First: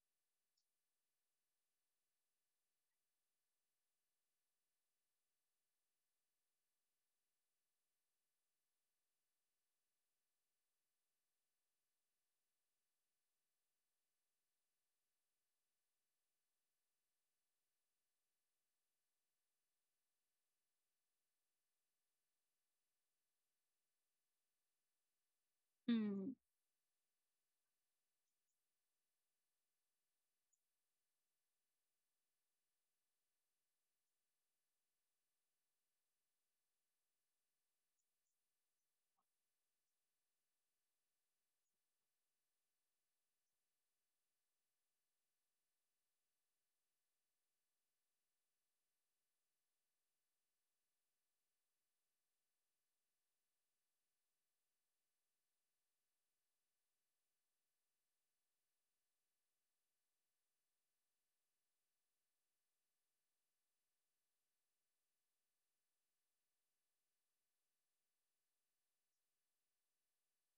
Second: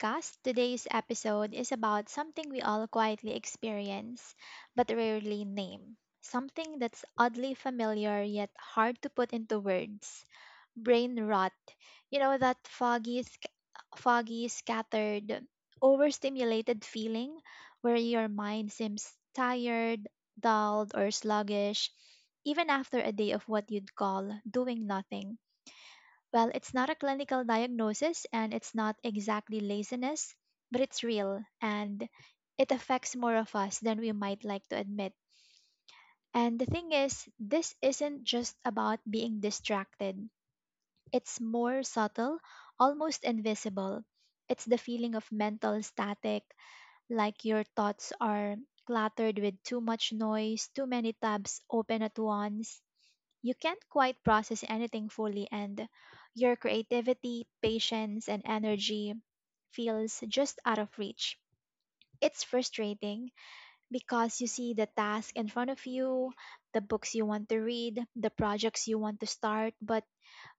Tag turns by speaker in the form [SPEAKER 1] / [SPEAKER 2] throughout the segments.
[SPEAKER 1] podcast. Today's episode is about something we all quietly experience but rarely name. Something that's oddly familiar yet hard to put into words. Brain rot. You know that foggy, scattered, overstimulated feeling where your mind seems tired, dulled, or sluggish even after a day of what you'd call doing nothing.
[SPEAKER 2] Mm.
[SPEAKER 1] Well, it's not a clinical diagnosis and it's not exactly laziness, but it's real and it affects more of us than we might like to admit. And the thing is, this isn't just about being distracted, it's more subtle, almost invisible. It's the feeling of mental static, like your thoughts are cluttered with too much noise, too many tabs open at once, you can't quite process anything fully, and your creativity, patience, and energy feels just out of reach. It's frustrating because you see the task in front of you, the books you want to read, the projects you want to start, but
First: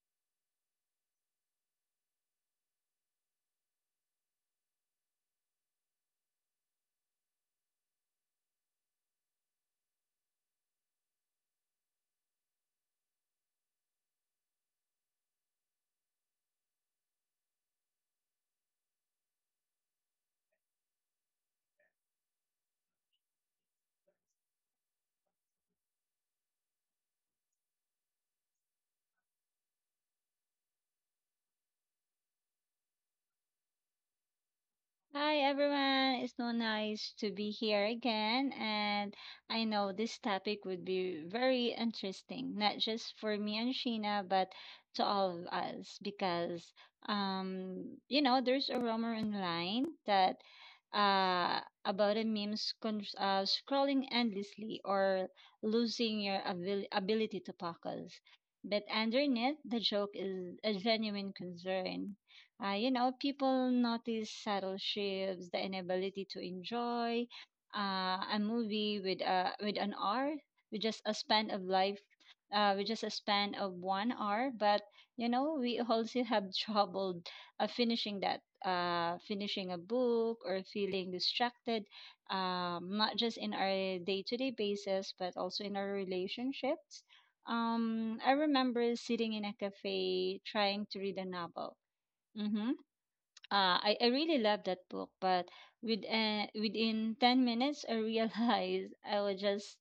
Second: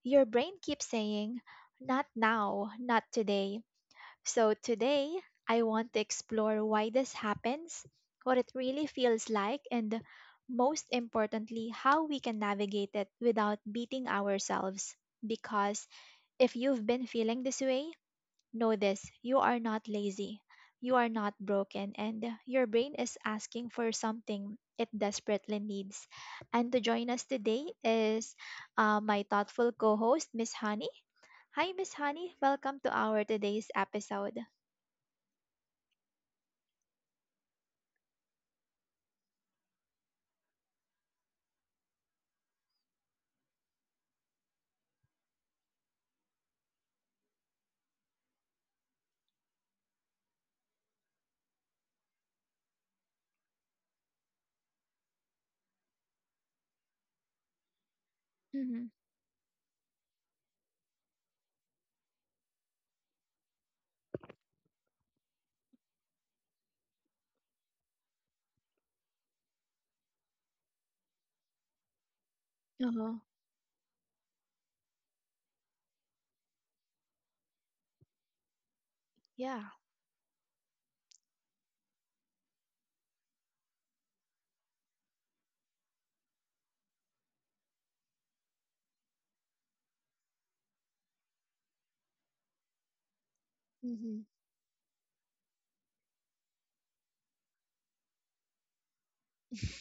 [SPEAKER 1] your brain keeps saying, not now, not today. So today, I want to explore why this happens, what it really feels like, and, most importantly, how we can navigate it without beating ourselves. Because if you've been feeling this way, know this: you are not lazy, you are not broken, and your brain is asking for something it desperately needs. And to join us today is my thoughtful co host, Miss Honey. Hi, Miss Honey. Welcome to our today's episode.
[SPEAKER 2] Hi everyone, it's so nice to be here again. And I know this topic would be very interesting, not just for me and Sheena, but to all of us, because there's a rumor online that uh about a scrolling endlessly or losing your ability to focus. But underneath, the joke is a genuine concern. People notice subtle shifts, the inability to enjoy a movie with an hour, with just a span of life, with just a
[SPEAKER 1] Uh-huh.
[SPEAKER 2] span of 1 hour. But we also have trouble
[SPEAKER 1] Yeah.
[SPEAKER 2] finishing a book or feeling distracted, not just in our day to day basis, but also in our relationships. I remember sitting in a cafe trying to read a novel. Mm-hmm. I
[SPEAKER 1] Hmm.
[SPEAKER 2] really love that book, but within 10 minutes, I realized I was just,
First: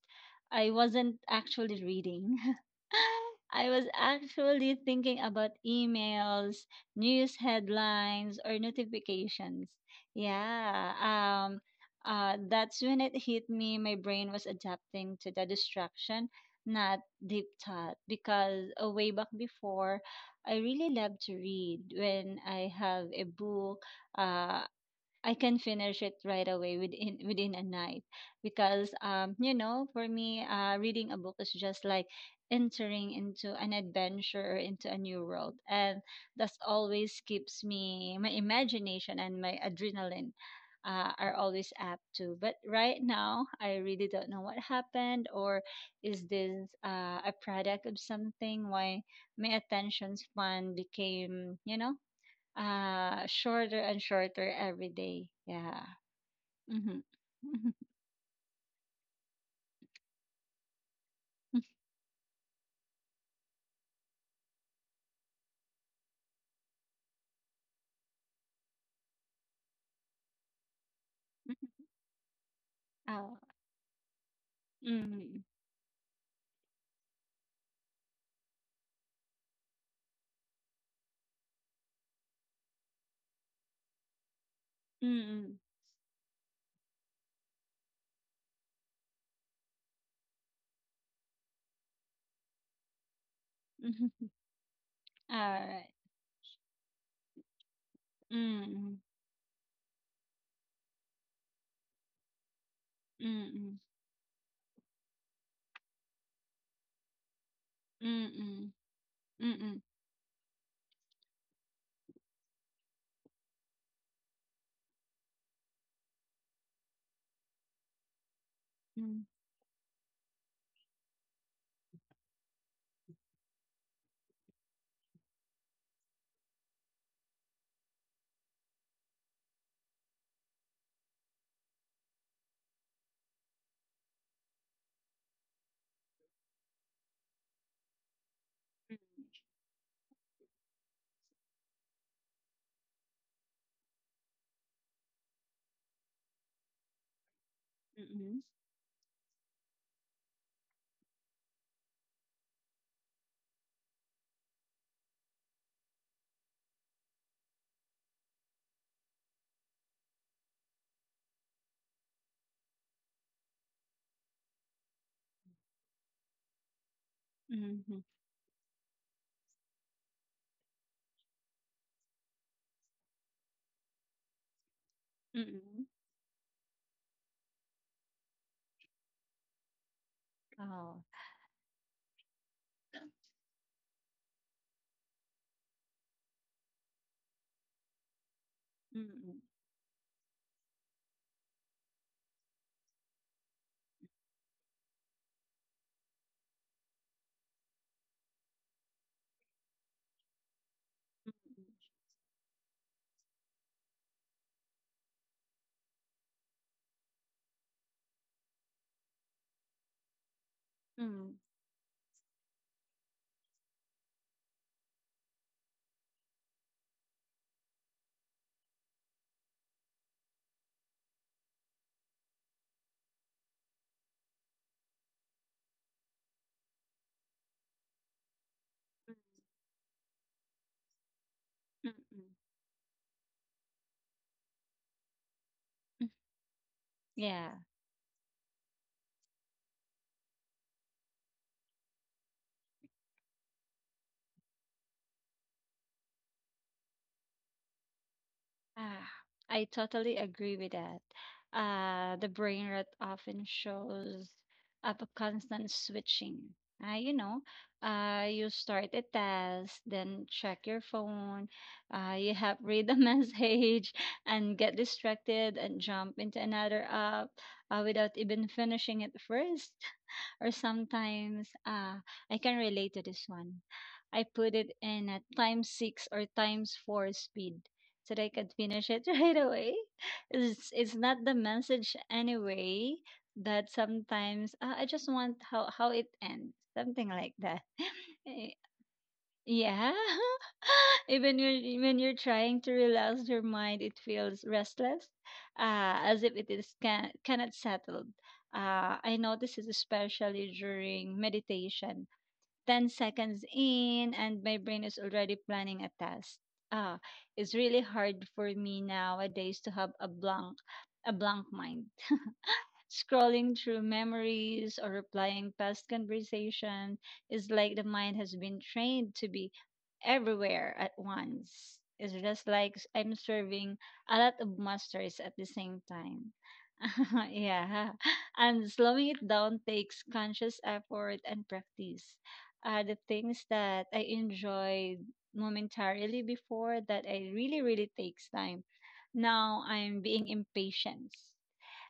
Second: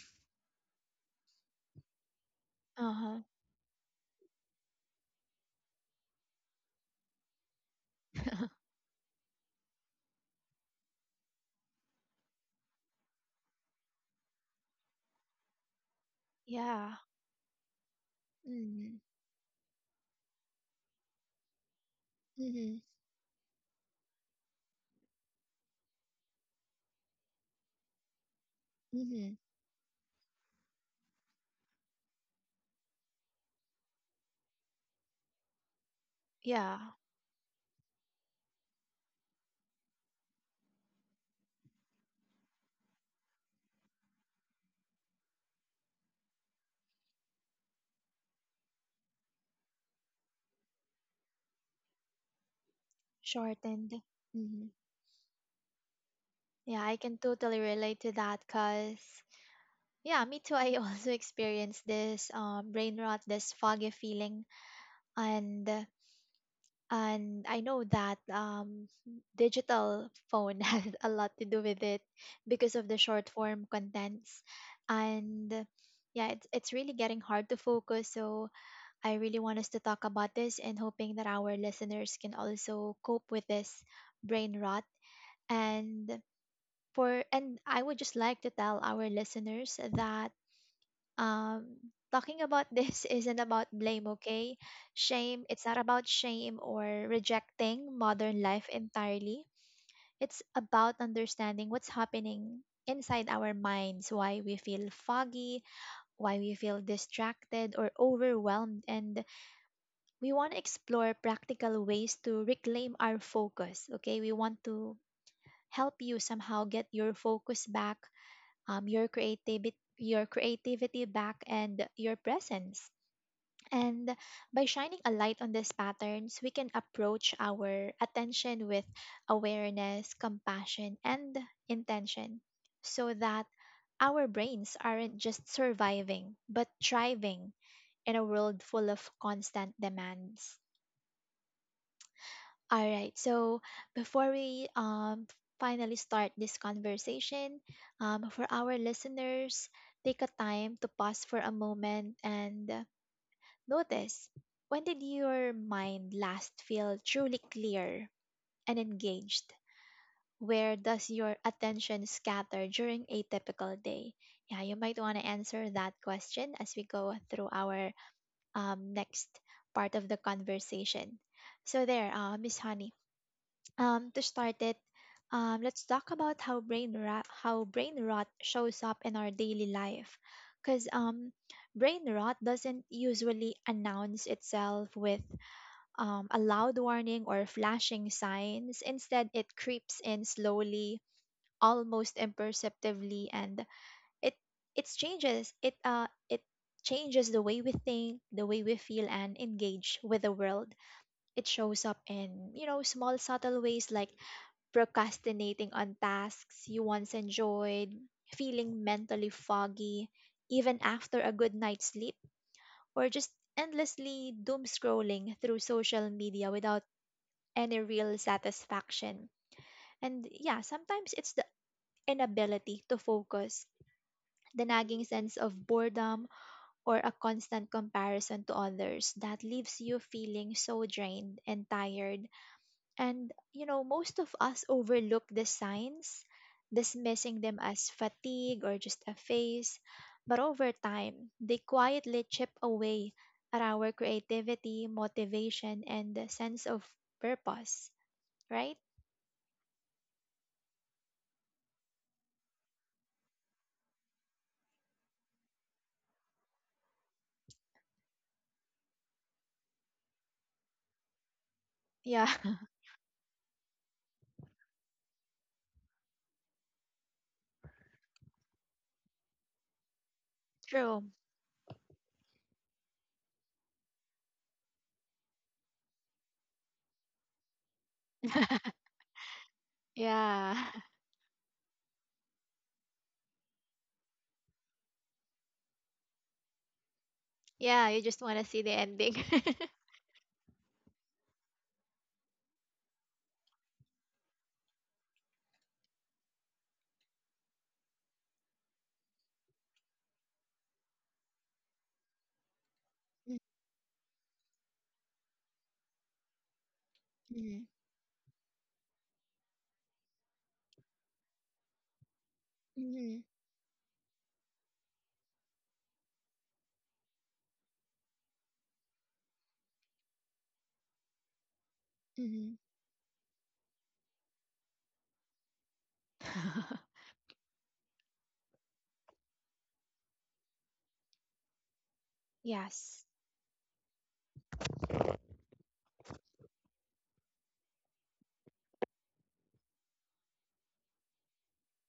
[SPEAKER 2] I wasn't actually reading.
[SPEAKER 1] Uh-huh.
[SPEAKER 2] I was actually thinking about emails, news headlines, or notifications. Yeah. That's when it hit me. My brain was adapting to the distraction,
[SPEAKER 1] Yeah.
[SPEAKER 2] not deep thought, because
[SPEAKER 1] Mm-hmm.
[SPEAKER 2] way back before, I really love to read when I
[SPEAKER 1] Mm-hmm.
[SPEAKER 2] have a book. Uh, I can finish it right away within a night, because
[SPEAKER 1] Mm-hmm.
[SPEAKER 2] for me reading a book is just like entering into an adventure or into a new world, and that's
[SPEAKER 1] Yeah.
[SPEAKER 2] always keeps me my imagination and my adrenaline are always up to. But right now I really don't know what happened, or is this a product of something, why my attention span became shorter
[SPEAKER 1] Shortened.
[SPEAKER 2] and shorter
[SPEAKER 1] Mm-hmm.
[SPEAKER 2] every day. Yeah.
[SPEAKER 1] Yeah, I
[SPEAKER 2] Mm-hmm.
[SPEAKER 1] can totally relate to that because, yeah, me too. I also experienced this brain rot, this foggy feeling. And I know that digital phone has a lot to do with it because of the short
[SPEAKER 2] Oh.
[SPEAKER 1] form contents.
[SPEAKER 2] Mm-hmm.
[SPEAKER 1] And yeah, it's really getting hard to focus. So I really want us to talk about this and hoping that our listeners can also cope with this brain rot.
[SPEAKER 2] Mm-hmm.
[SPEAKER 1] And for and I would just like to tell our listeners that um talking about this isn't about blame,
[SPEAKER 2] Mm-hmm.
[SPEAKER 1] okay?
[SPEAKER 2] All
[SPEAKER 1] Shame, it's not
[SPEAKER 2] right.
[SPEAKER 1] about shame or rejecting modern life
[SPEAKER 2] Mm-hmm.
[SPEAKER 1] entirely. It's about understanding what's happening inside our
[SPEAKER 2] Mm-hmm.
[SPEAKER 1] minds, why we feel foggy, why we feel distracted or
[SPEAKER 2] Mm-hmm.
[SPEAKER 1] overwhelmed, and
[SPEAKER 2] Mm-hmm.
[SPEAKER 1] we want to explore practical ways to reclaim our focus. Okay, we want to help you somehow get your focus back, your creativity back, and your presence. And by shining a light on these patterns, we can approach our attention with awareness, compassion, and intention so that our brains aren't just surviving, but thriving in a world full of constant demands. All right. So before we finally start this conversation,
[SPEAKER 2] Mm-hmm.
[SPEAKER 1] for our listeners, take a time to pause for a moment and notice, when did your mind last feel truly clear and engaged? Where does your attention scatter during a typical day? Yeah, you might want to answer that question as we go through our
[SPEAKER 2] Mm-hmm.
[SPEAKER 1] next part of the conversation. So there, Miss Honey. To start it,
[SPEAKER 2] Mm-hmm.
[SPEAKER 1] let's talk about how brain rot shows up in our daily life. Because
[SPEAKER 2] Oh.
[SPEAKER 1] brain rot doesn't usually announce itself with a loud warning or flashing signs. Instead,
[SPEAKER 2] Mm-hmm.
[SPEAKER 1] it creeps in slowly, almost imperceptibly, and it it changes the way we think, the way we feel, and engage with the world. It shows up in, you know, small, subtle ways, like procrastinating on tasks you once enjoyed, feeling mentally foggy even after
[SPEAKER 2] Mm-hmm.
[SPEAKER 1] a good night's sleep, or just endlessly doom scrolling through social media without any real satisfaction. And yeah, sometimes it's the inability to focus, the nagging sense of boredom, or a constant comparison to others that leaves you feeling so drained and tired.
[SPEAKER 2] Mm-hmm.
[SPEAKER 1] And, you know, most of us overlook the signs, dismissing
[SPEAKER 2] Yeah.
[SPEAKER 1] them as fatigue or just a phase. But over time, they quietly chip away at our creativity, motivation, and the sense of purpose, right?
[SPEAKER 2] Ah, I totally agree with that. The brain rot often shows up a constant switching. Uh, you know, you start a task, then check your phone, you
[SPEAKER 1] Yeah,
[SPEAKER 2] have read a message and get distracted and jump into another app without even finishing it first. Or
[SPEAKER 1] true.
[SPEAKER 2] sometimes I can relate to this one. I put it in a times six or times four speed so that I could finish it right away.
[SPEAKER 1] Yeah.
[SPEAKER 2] It's not the message anyway, that sometimes I just want how it ends, something like that.
[SPEAKER 1] Yeah, you just want to
[SPEAKER 2] Eh,
[SPEAKER 1] see the ending.
[SPEAKER 2] yeah. Even when you're trying to relax your mind, it feels restless, as if it is cannot settled. I know this is especially during meditation, 10 seconds in and my brain is already planning a test. Ah, it's
[SPEAKER 1] Mm-hmm.
[SPEAKER 2] really hard for me nowadays to have a blank mind.
[SPEAKER 1] Mm-hmm.
[SPEAKER 2] Scrolling through memories or replying past conversation is like the mind has been trained to be everywhere at once. It's just
[SPEAKER 1] Mm-hmm.
[SPEAKER 2] like I'm serving a lot of masters at the same time. Yeah. And slowing it down takes conscious effort and practice. The
[SPEAKER 1] Yes.
[SPEAKER 2] things that I enjoyed momentarily before that I really, really takes time. Now I'm being impatient.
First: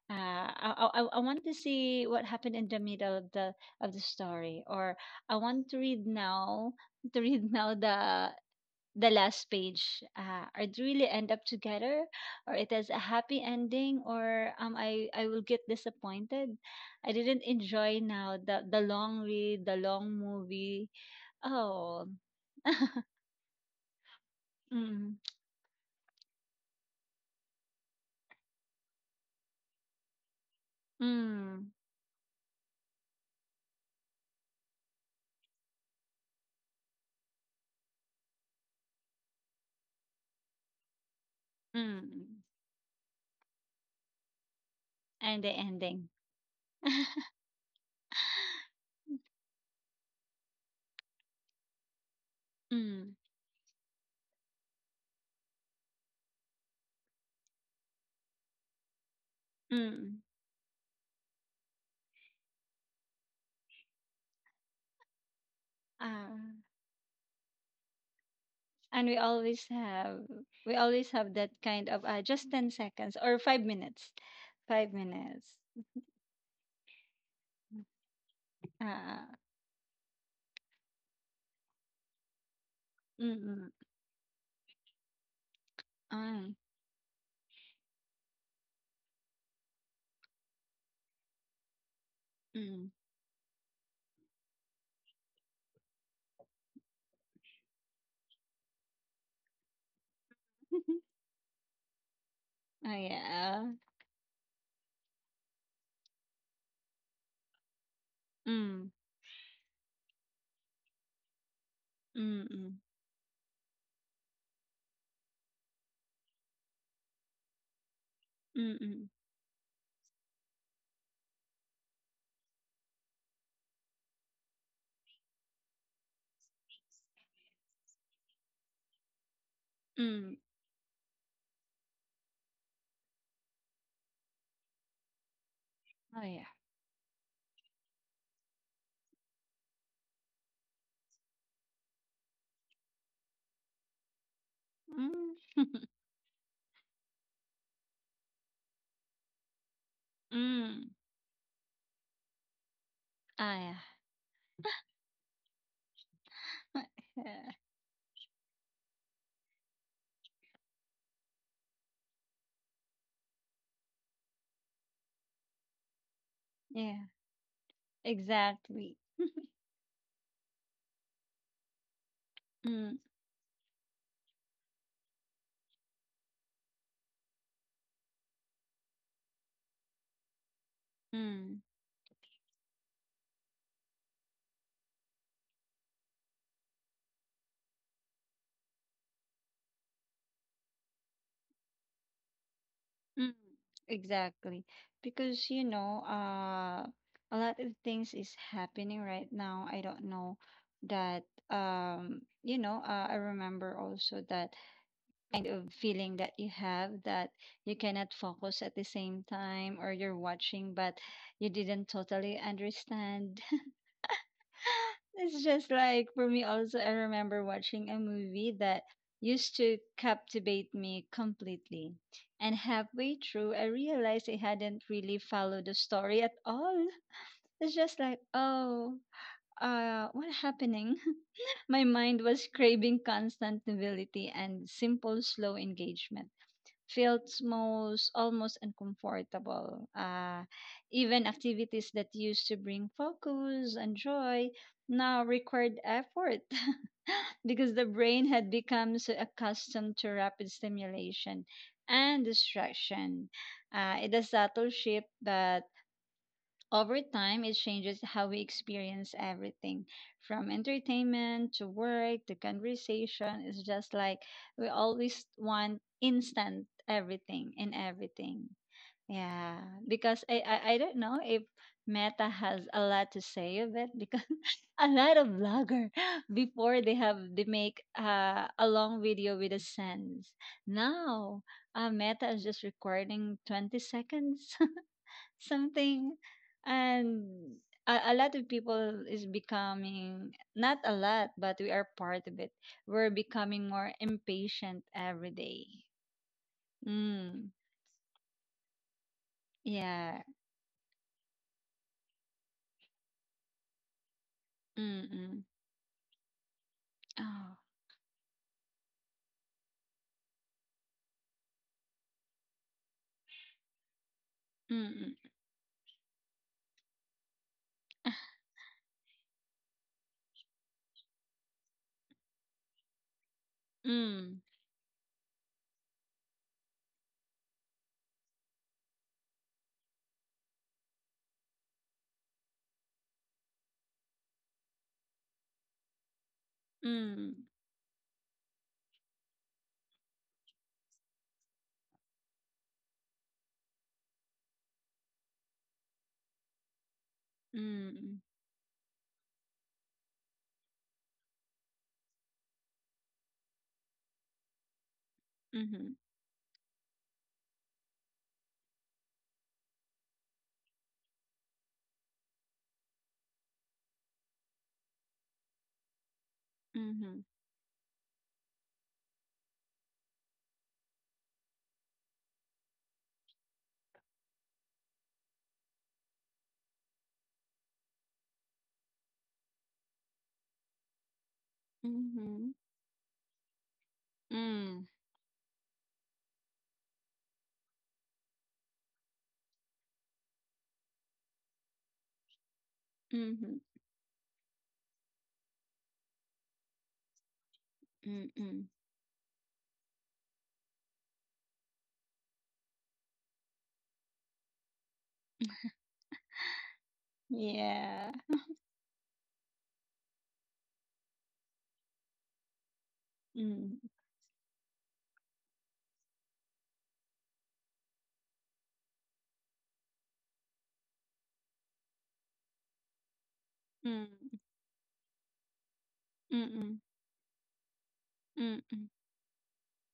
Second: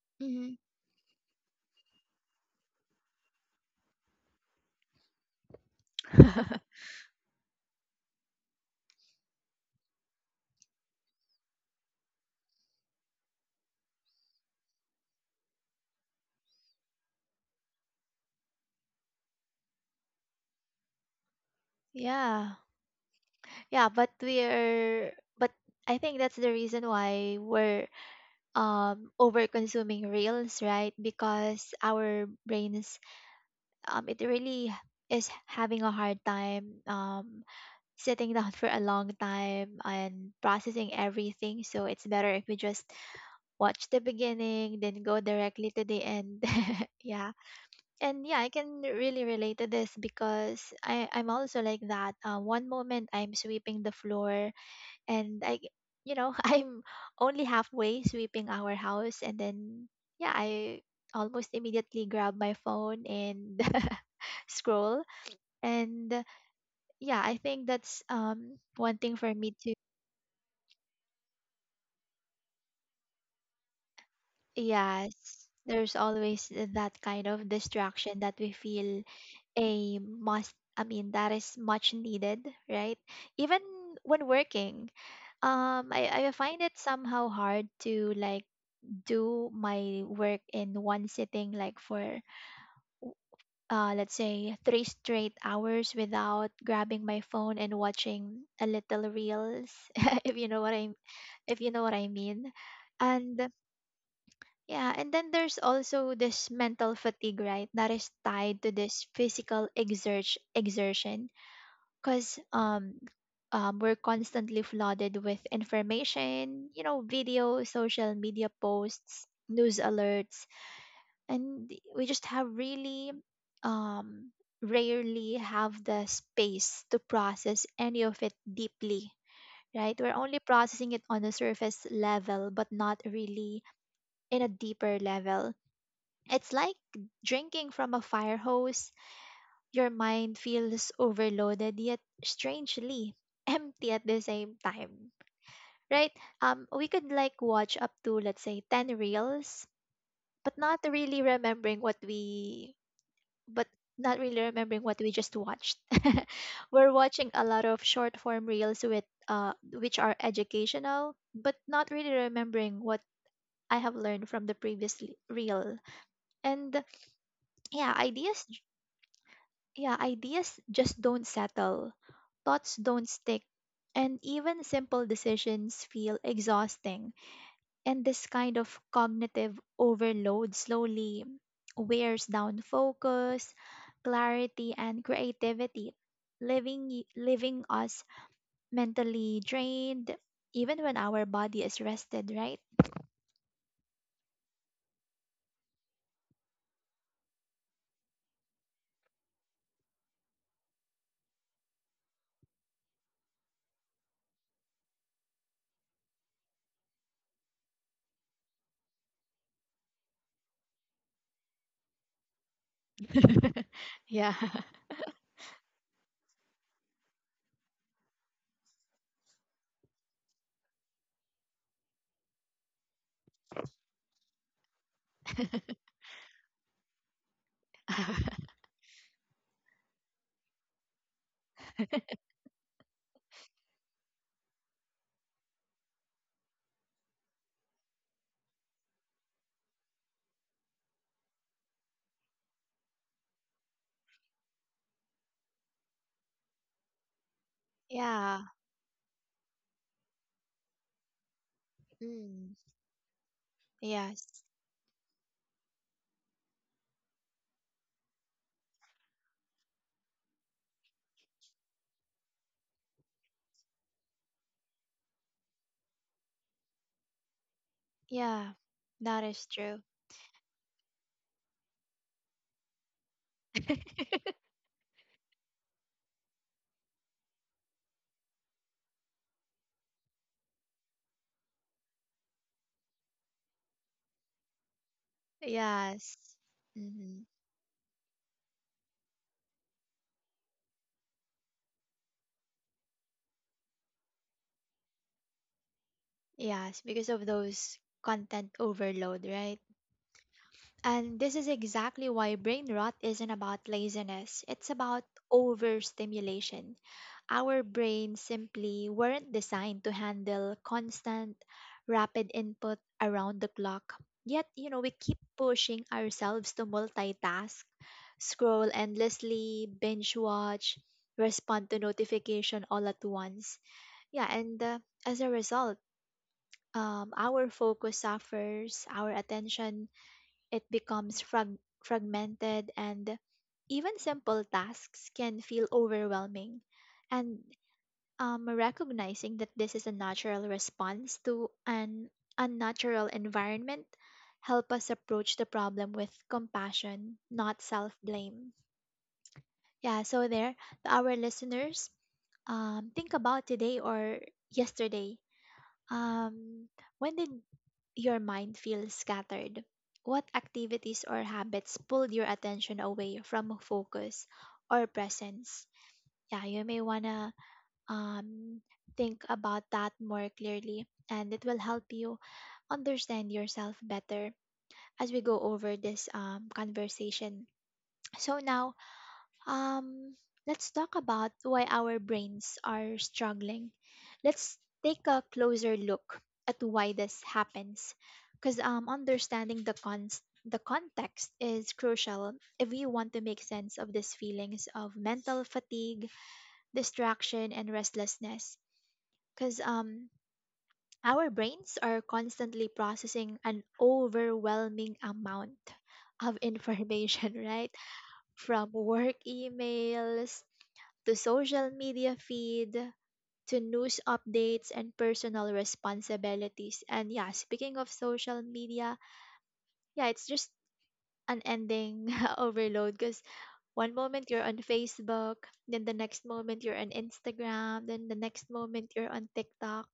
[SPEAKER 2] Uh,
[SPEAKER 1] Mm-hmm.
[SPEAKER 2] I, I, I I want to see what happened in the middle of the story, or I want to read now, to read now the last page, or do really end up together, or it has a happy ending, or I will get disappointed. I didn't enjoy now the long read, the long movie. Oh.
[SPEAKER 1] Yeah. Yeah, but we're
[SPEAKER 2] Mm.
[SPEAKER 1] but I think that's the reason why we're over consuming reels, right?
[SPEAKER 2] Mm.
[SPEAKER 1] Because our brains it really is having a hard time sitting down for a long time and processing everything. So it's better
[SPEAKER 2] Mm.
[SPEAKER 1] if we just watch the beginning, then go
[SPEAKER 2] And the
[SPEAKER 1] directly to the
[SPEAKER 2] ending.
[SPEAKER 1] end. Yeah. And yeah, I can really relate to this because I'm also like that. One moment
[SPEAKER 2] Mm.
[SPEAKER 1] I'm sweeping the floor and you know, I'm only halfway sweeping our house, and then
[SPEAKER 2] Mm.
[SPEAKER 1] yeah, I almost immediately grab my phone and scroll. And
[SPEAKER 2] uh,
[SPEAKER 1] yeah, I think that's one
[SPEAKER 2] and we
[SPEAKER 1] thing for me
[SPEAKER 2] always
[SPEAKER 1] to
[SPEAKER 2] have we always have that kind of just 10 seconds or 5 minutes 5
[SPEAKER 1] yes.
[SPEAKER 2] minutes
[SPEAKER 1] There's always that kind of distraction that we feel
[SPEAKER 2] uh,
[SPEAKER 1] a must. I mean, that is much needed, right? Even
[SPEAKER 2] mm,
[SPEAKER 1] when working, I
[SPEAKER 2] mm,
[SPEAKER 1] find it somehow hard to like do my work in one sitting, like for
[SPEAKER 2] mm,
[SPEAKER 1] let's say three straight hours without grabbing my phone and watching a little reels, if you know what
[SPEAKER 2] mm.
[SPEAKER 1] I if you know what I mean.
[SPEAKER 2] Oh,
[SPEAKER 1] And
[SPEAKER 2] yeah.
[SPEAKER 1] yeah, and then there's also this mental fatigue, right? That is tied to
[SPEAKER 2] Mm,
[SPEAKER 1] this physical exertion, because
[SPEAKER 2] mm-mm,
[SPEAKER 1] we're constantly flooded with information, you know, video, social media
[SPEAKER 2] mm-mm, mm.
[SPEAKER 1] posts, news alerts, and we just have really um rarely have the space to process any of it deeply. Right, we're
[SPEAKER 2] Mm. Mm.
[SPEAKER 1] only processing it on a surface level but not really in a deeper level.
[SPEAKER 2] Oh, yeah.
[SPEAKER 1] It's like drinking from a fire hose. Your mind feels overloaded yet strangely empty at the same time,
[SPEAKER 2] Mm.
[SPEAKER 1] right? We could like watch up to, let's say, 10 reels but not
[SPEAKER 2] Mm.
[SPEAKER 1] really remembering what we
[SPEAKER 2] Ah,
[SPEAKER 1] but
[SPEAKER 2] yeah.
[SPEAKER 1] not really remembering what we just watched. We're watching a
[SPEAKER 2] Yeah,
[SPEAKER 1] lot of short form reels with which are educational, but not really remembering what I have learned from the previous reel. And
[SPEAKER 2] yeah,
[SPEAKER 1] yeah, ideas j-
[SPEAKER 2] exactly.
[SPEAKER 1] yeah, ideas just don't settle. Thoughts
[SPEAKER 2] Mm,
[SPEAKER 1] don't stick. And even simple decisions feel exhausting. And this kind of cognitive overload slowly
[SPEAKER 2] mm,
[SPEAKER 1] wears down focus, clarity, and creativity, leaving us mentally drained, even when our body is rested, right?
[SPEAKER 2] mm. Exactly. Because a lot of things is happening right now. I don't know that. I remember also that kind of feeling that you have, that you cannot focus at the same time, or you're watching but you didn't totally understand. It's just like, for me also, I remember watching a movie that used to captivate me completely, and halfway through I realized I hadn't really followed the story at all. It's just like, oh, what happening. My mind was craving constant novelty, and simple slow engagement felt most almost uncomfortable. Even activities that used to bring focus and joy now required effort because the brain
[SPEAKER 1] Yeah.
[SPEAKER 2] had become so accustomed to rapid stimulation and
[SPEAKER 1] Mm.
[SPEAKER 2] distraction. It's a
[SPEAKER 1] Yes.
[SPEAKER 2] subtle shift, but over time, it changes how we experience everything, from entertainment to work to conversation. It's just like we always want instant everything in everything.
[SPEAKER 1] Yeah, that is
[SPEAKER 2] Yeah,
[SPEAKER 1] true.
[SPEAKER 2] because I don't know if Meta has a lot to say of it, because a lot of vlogger before they make a long video with a sense. Now, Meta is just recording 20 seconds something,
[SPEAKER 1] Yes. Hmm.
[SPEAKER 2] and a lot of people is becoming, not a lot, but we are part of it. We're becoming more impatient every day.
[SPEAKER 1] Yes, because of
[SPEAKER 2] Mm.
[SPEAKER 1] those content overload, right?
[SPEAKER 2] Yeah.
[SPEAKER 1] And this is exactly why brain rot isn't about laziness. It's about
[SPEAKER 2] Mm.
[SPEAKER 1] overstimulation.
[SPEAKER 2] Oh.
[SPEAKER 1] Our brains simply weren't designed to handle constant, rapid input around the clock. Yet, you know, we
[SPEAKER 2] Mm-mm.
[SPEAKER 1] keep pushing ourselves to multitask, scroll endlessly, binge watch, respond to notification all at once. Yeah,
[SPEAKER 2] Mm.
[SPEAKER 1] and as a result, our focus suffers, our attention, it becomes fragmented, and even simple tasks can feel overwhelming.
[SPEAKER 2] Mm.
[SPEAKER 1] And recognizing that this is a natural response to an unnatural environment help us approach the problem with compassion, not
[SPEAKER 2] Mm.
[SPEAKER 1] self-blame. Yeah, so there, to our listeners, think about today or yesterday,
[SPEAKER 2] Mm.
[SPEAKER 1] um, when did your mind feel scattered? What activities or habits pulled your attention away from focus or presence? Yeah, you may
[SPEAKER 2] Mhm.
[SPEAKER 1] wanna um, think about that more clearly, and it will help you understand yourself better as we go over this conversation. So, now, um, let's talk about why our
[SPEAKER 2] Mhm.
[SPEAKER 1] brains are struggling. Let's
[SPEAKER 2] Mhm.
[SPEAKER 1] take a closer look at why this happens, because understanding the context is crucial if we want to
[SPEAKER 2] Mm.
[SPEAKER 1] make
[SPEAKER 2] Mhm.
[SPEAKER 1] sense of these feelings of mental fatigue, distraction, and restlessness,
[SPEAKER 2] Mm.
[SPEAKER 1] because our brains are constantly processing an overwhelming amount of information, right?
[SPEAKER 2] Yeah.
[SPEAKER 1] From work emails to social media feed to
[SPEAKER 2] Mm.
[SPEAKER 1] news updates and personal responsibilities. And yeah, speaking of social media, yeah, it's just an ending overload, because one moment
[SPEAKER 2] Mm.
[SPEAKER 1] you're on Facebook, then the next moment you're
[SPEAKER 2] Mm.
[SPEAKER 1] on Instagram, then the next
[SPEAKER 2] Mm. Mm.
[SPEAKER 1] moment you're on TikTok.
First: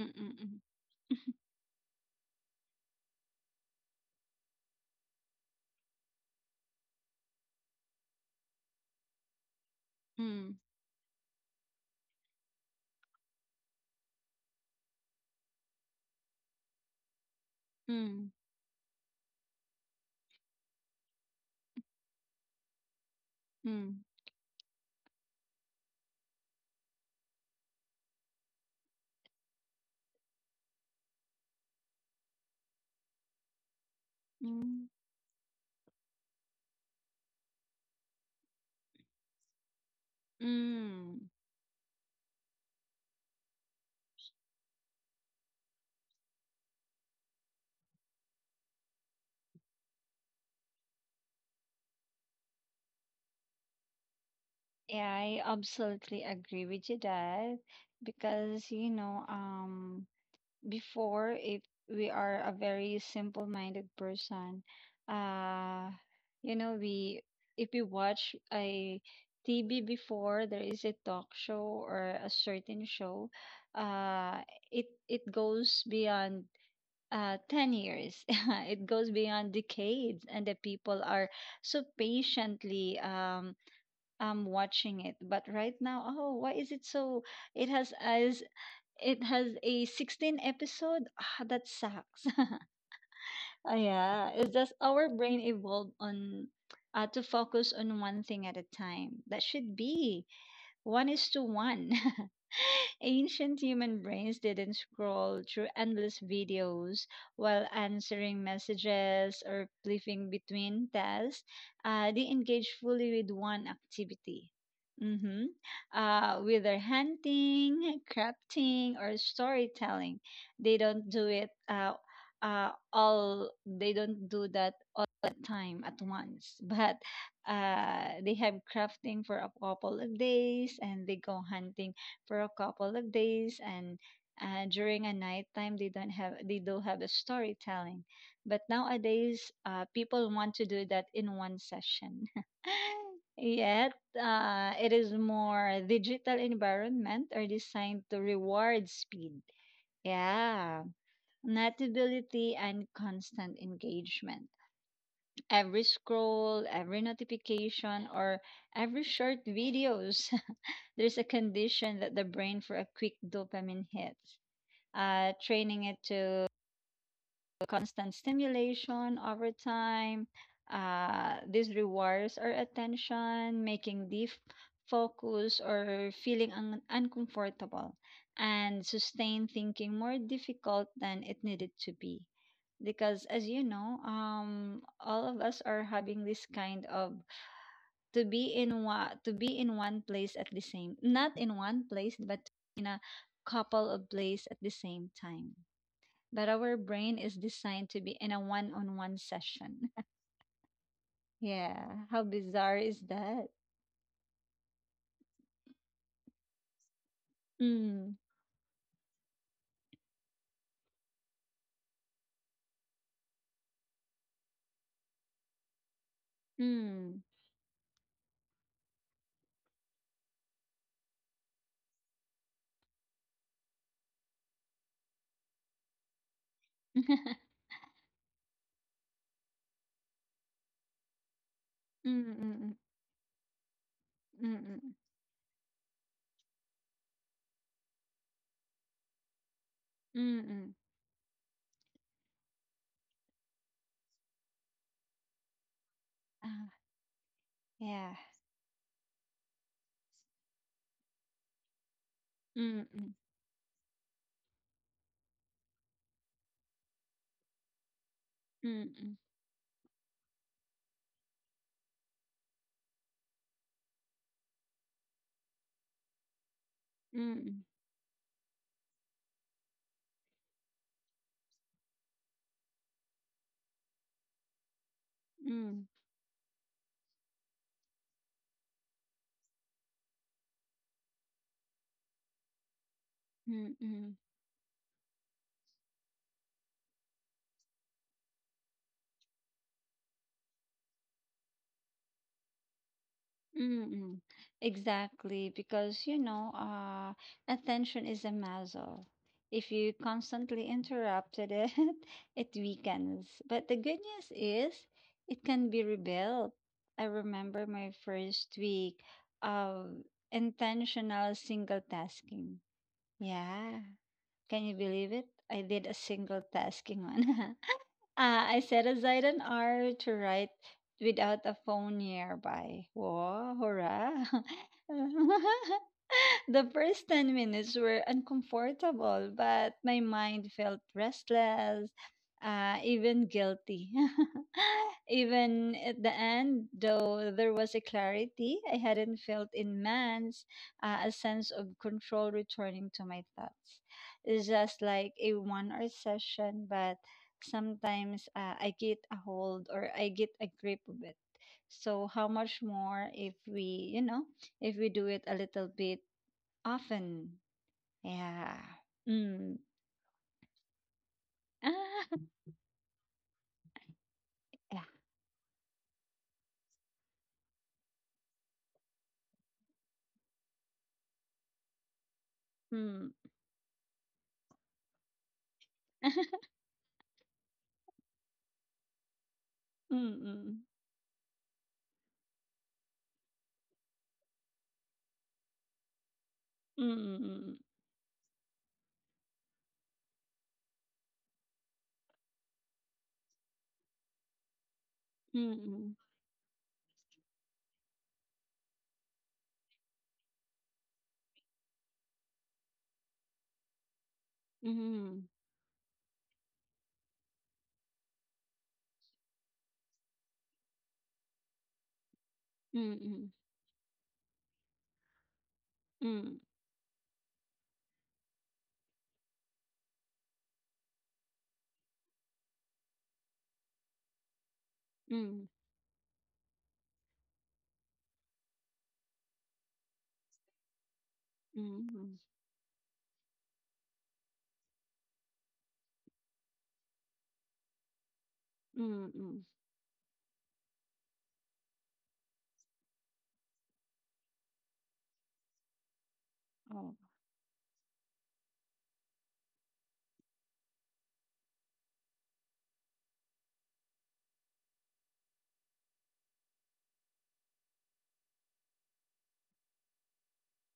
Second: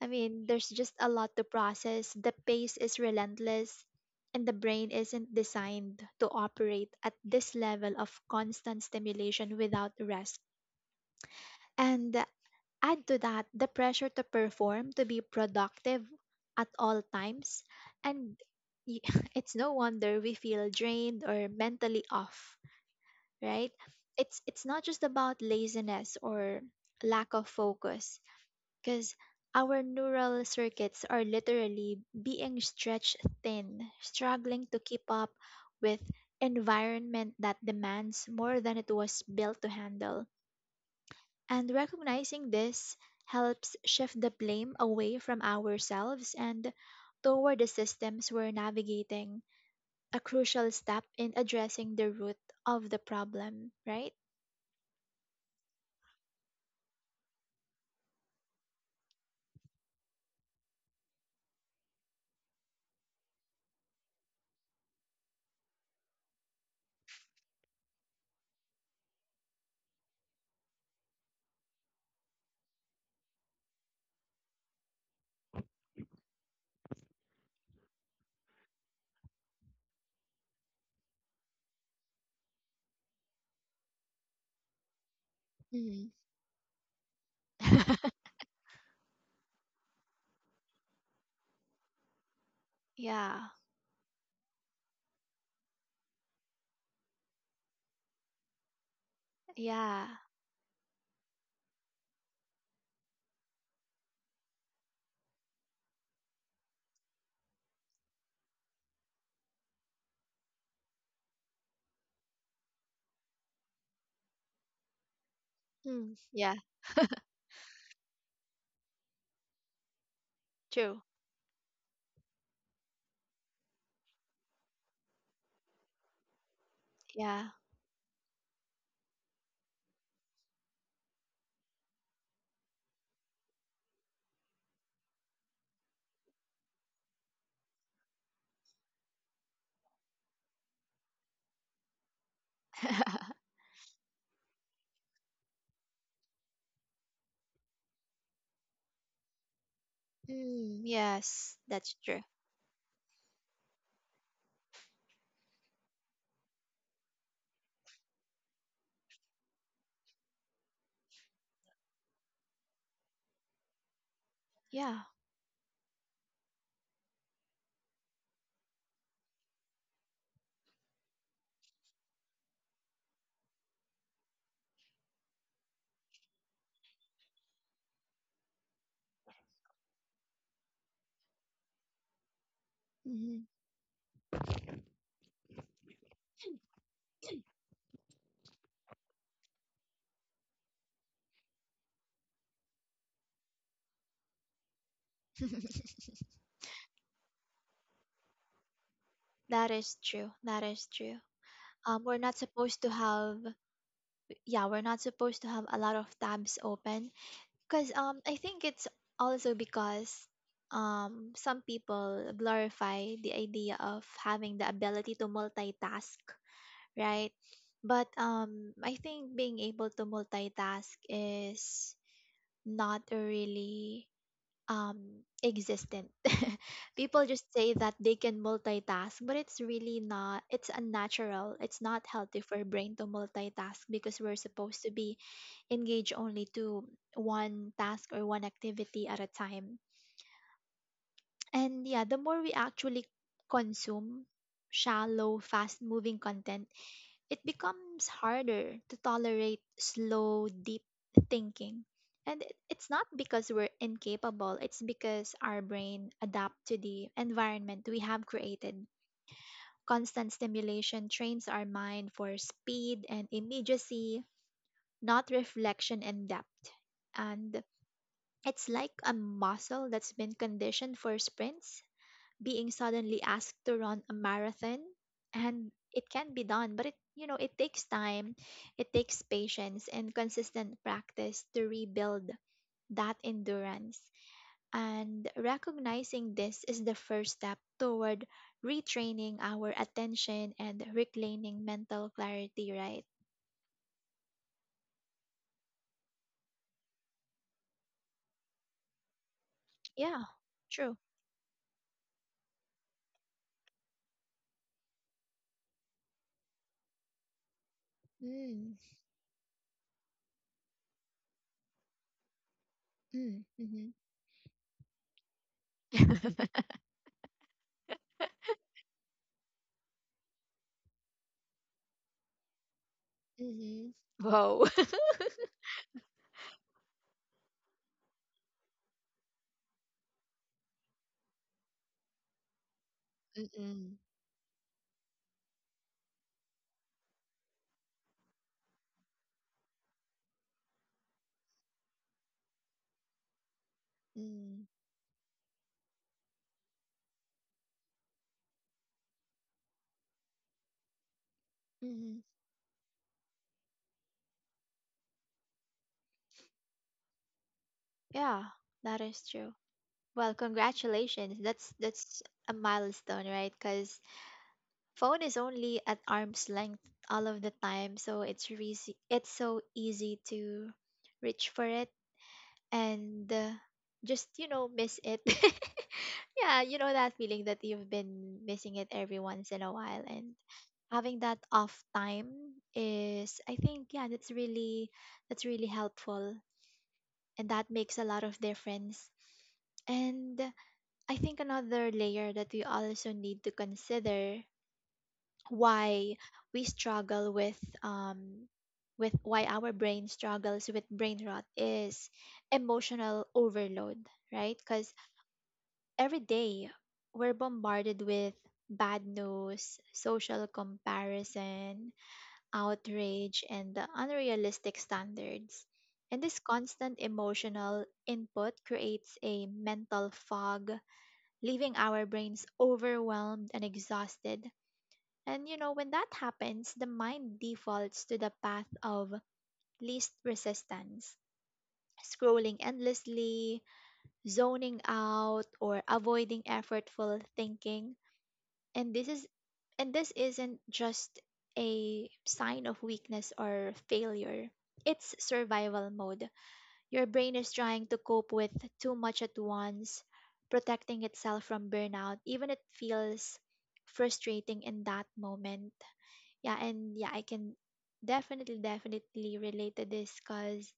[SPEAKER 1] I
[SPEAKER 2] Mm.
[SPEAKER 1] mean, there's just a lot
[SPEAKER 2] Mm.
[SPEAKER 1] to process. The pace is relentless, and the brain isn't designed to operate at this level of constant stimulation without rest.
[SPEAKER 2] Mm.
[SPEAKER 1] And add to that the pressure to perform, to be productive at all times.
[SPEAKER 2] Mm.
[SPEAKER 1] And y- it's no wonder we feel drained or mentally off, right?
[SPEAKER 2] Mm.
[SPEAKER 1] It's not just about laziness or lack of focus, because our neural circuits are literally being stretched thin, struggling to
[SPEAKER 2] Mm.
[SPEAKER 1] keep up with environment that demands more than it was built to handle.
[SPEAKER 2] Mm.
[SPEAKER 1] And recognizing this helps shift the blame away from ourselves and toward the systems we're navigating, a crucial step in addressing the root of the problem, right?
[SPEAKER 2] Yeah, I absolutely agree with you that, because you know, before, if we are a very simple-minded person, uh, you know, we, if we watch a TV before, there is a talk show or a certain show, uh, it goes beyond 10 years. It goes beyond decades, and the people are so patiently I'm watching it. But right now, oh, why is it so? It has as it has a 16 episode. Ah, that sucks.
[SPEAKER 1] Yeah,
[SPEAKER 2] Ah, yeah, it's just our brain evolved on to focus on one thing at a time. That should
[SPEAKER 1] yeah.
[SPEAKER 2] be one is to one. Ancient human brains didn't scroll through endless videos while answering messages or flipping between tasks. They engaged fully with one activity. Mm-hmm.
[SPEAKER 1] Mm,
[SPEAKER 2] Uh,
[SPEAKER 1] yeah,
[SPEAKER 2] whether hunting, crafting, or storytelling, they
[SPEAKER 1] true.
[SPEAKER 2] don't do it all. They don't do that all the time at once, but
[SPEAKER 1] Yeah.
[SPEAKER 2] they have crafting for a couple of days, and they go hunting for a couple of days, and during a nighttime they don't have, they do have a storytelling. But nowadays people want to do that in one session yet. It is more digital environment are designed to reward speed,
[SPEAKER 1] Mm,
[SPEAKER 2] yeah,
[SPEAKER 1] yes, that's true.
[SPEAKER 2] notability and constant engagement. Every scroll, every notification, or every short videos, there's a condition that the brain for a quick dopamine hit,
[SPEAKER 1] Yeah.
[SPEAKER 2] training it to constant stimulation over time. This rewires our attention, making deep focus or feeling uncomfortable and sustained thinking more difficult than it needed to be. Because,
[SPEAKER 1] Hmm.
[SPEAKER 2] as you know, all of us are having this kind of to be in one place at the same, not in one place, but in a couple of places at the same time, but our brain is designed to be in a one-on-one
[SPEAKER 1] That
[SPEAKER 2] session.
[SPEAKER 1] is true. That is true.
[SPEAKER 2] Yeah,
[SPEAKER 1] We're
[SPEAKER 2] how
[SPEAKER 1] not
[SPEAKER 2] bizarre
[SPEAKER 1] supposed to
[SPEAKER 2] is
[SPEAKER 1] have,
[SPEAKER 2] that?
[SPEAKER 1] Yeah, we're not supposed to have a lot of tabs open because
[SPEAKER 2] Mm.
[SPEAKER 1] I think it's also because some people glorify the idea of having the ability to multitask,
[SPEAKER 2] Mm.
[SPEAKER 1] right? But I think being able to multitask is not a really existent. People just say that they can multitask, but it's really not. It's unnatural. It's not healthy for
[SPEAKER 2] Mm-mm.
[SPEAKER 1] brain to multitask because we're supposed to
[SPEAKER 2] Mm-mm.
[SPEAKER 1] be engaged only to one task or one activity at a time.
[SPEAKER 2] Mm-mm.
[SPEAKER 1] And yeah, the more we actually consume shallow fast moving content,
[SPEAKER 2] Ah,
[SPEAKER 1] it becomes
[SPEAKER 2] yeah.
[SPEAKER 1] harder to tolerate slow, deep thinking. And it's not
[SPEAKER 2] Mm-mm.
[SPEAKER 1] because we're incapable, it's because our brain adapts to the environment we have created.
[SPEAKER 2] Mm-mm.
[SPEAKER 1] Constant stimulation trains our mind for speed and immediacy, not reflection and depth.
[SPEAKER 2] Mm-mm. Mm-mm.
[SPEAKER 1] And it's like a muscle that's been conditioned for sprints being suddenly asked to run a marathon,
[SPEAKER 2] Mm. Mm.
[SPEAKER 1] and
[SPEAKER 2] Mm.
[SPEAKER 1] it can be done, but it it takes time. It takes patience and consistent practice to rebuild that
[SPEAKER 2] Mm.
[SPEAKER 1] endurance.
[SPEAKER 2] Mm.
[SPEAKER 1] And recognizing this is the first step toward retraining our attention and reclaiming mental clarity, right?
[SPEAKER 2] Mm-mm. Exactly, because you know, attention is a muscle. If you
[SPEAKER 1] Yeah,
[SPEAKER 2] constantly
[SPEAKER 1] true.
[SPEAKER 2] interrupted it, it weakens. But the good news is it can be rebuilt. I remember my first
[SPEAKER 1] Mm,
[SPEAKER 2] week of intentional single tasking.
[SPEAKER 1] mm,
[SPEAKER 2] Yeah.
[SPEAKER 1] mm-hmm,
[SPEAKER 2] Can you believe it? I did a single tasking one. Ah, I set aside an hour to write without a phone nearby. Whoa,
[SPEAKER 1] mm-hmm.
[SPEAKER 2] hurrah!
[SPEAKER 1] Wow.
[SPEAKER 2] The first 10 minutes were uncomfortable, but my mind felt restless, even guilty.
[SPEAKER 1] Mm-mm.
[SPEAKER 2] Even at the end, though, there was a clarity I hadn't felt in months, a sense of control returning to my thoughts. It's
[SPEAKER 1] Mm.
[SPEAKER 2] just like a 1 hour session, but sometimes I get a hold, or I get a grip of it. So,
[SPEAKER 1] Mm-hmm.
[SPEAKER 2] how much more if we do it a little bit. Often.
[SPEAKER 1] Yeah,
[SPEAKER 2] Yeah.
[SPEAKER 1] that is true.
[SPEAKER 2] Mm.
[SPEAKER 1] Well, congratulations. That's
[SPEAKER 2] Ah,
[SPEAKER 1] that's a milestone, right? Because
[SPEAKER 2] yeah.
[SPEAKER 1] phone is only at arm's length all of the time, so it's easy. It's so easy to reach for it,
[SPEAKER 2] Mm.
[SPEAKER 1] and just miss it. Yeah, you know that feeling that you've been missing it every once in a while, and
[SPEAKER 2] Mm-mm.
[SPEAKER 1] having that off time is, I think, yeah, that's really helpful, and
[SPEAKER 2] Mm-mm.
[SPEAKER 1] that makes a lot of difference. And I think another layer that we also need to consider
[SPEAKER 2] Mm-mm.
[SPEAKER 1] why we struggle um with why our brain struggles with brain rot is emotional overload, right? Cuz
[SPEAKER 2] Mm-mm.
[SPEAKER 1] every day we're bombarded with bad news, social comparison,
[SPEAKER 2] Mm-mm.
[SPEAKER 1] outrage, and the unrealistic standards. And this
[SPEAKER 2] Mm-mm.
[SPEAKER 1] constant emotional input creates a mental fog, leaving our brains overwhelmed and exhausted. And
[SPEAKER 2] Mm-mm.
[SPEAKER 1] you know, when that happens, the mind defaults to the path of least resistance,
[SPEAKER 2] Mm-mm.
[SPEAKER 1] scrolling endlessly, zoning out, or avoiding effortful thinking. And this is
[SPEAKER 2] Mm-mm.
[SPEAKER 1] and this isn't just a sign of weakness or failure. It's survival mode.
[SPEAKER 2] Oh.
[SPEAKER 1] Your brain is trying to cope with too much at once, protecting itself from burnout, even it feels frustrating in that moment. Yeah, and yeah, I can definitely, definitely relate to this because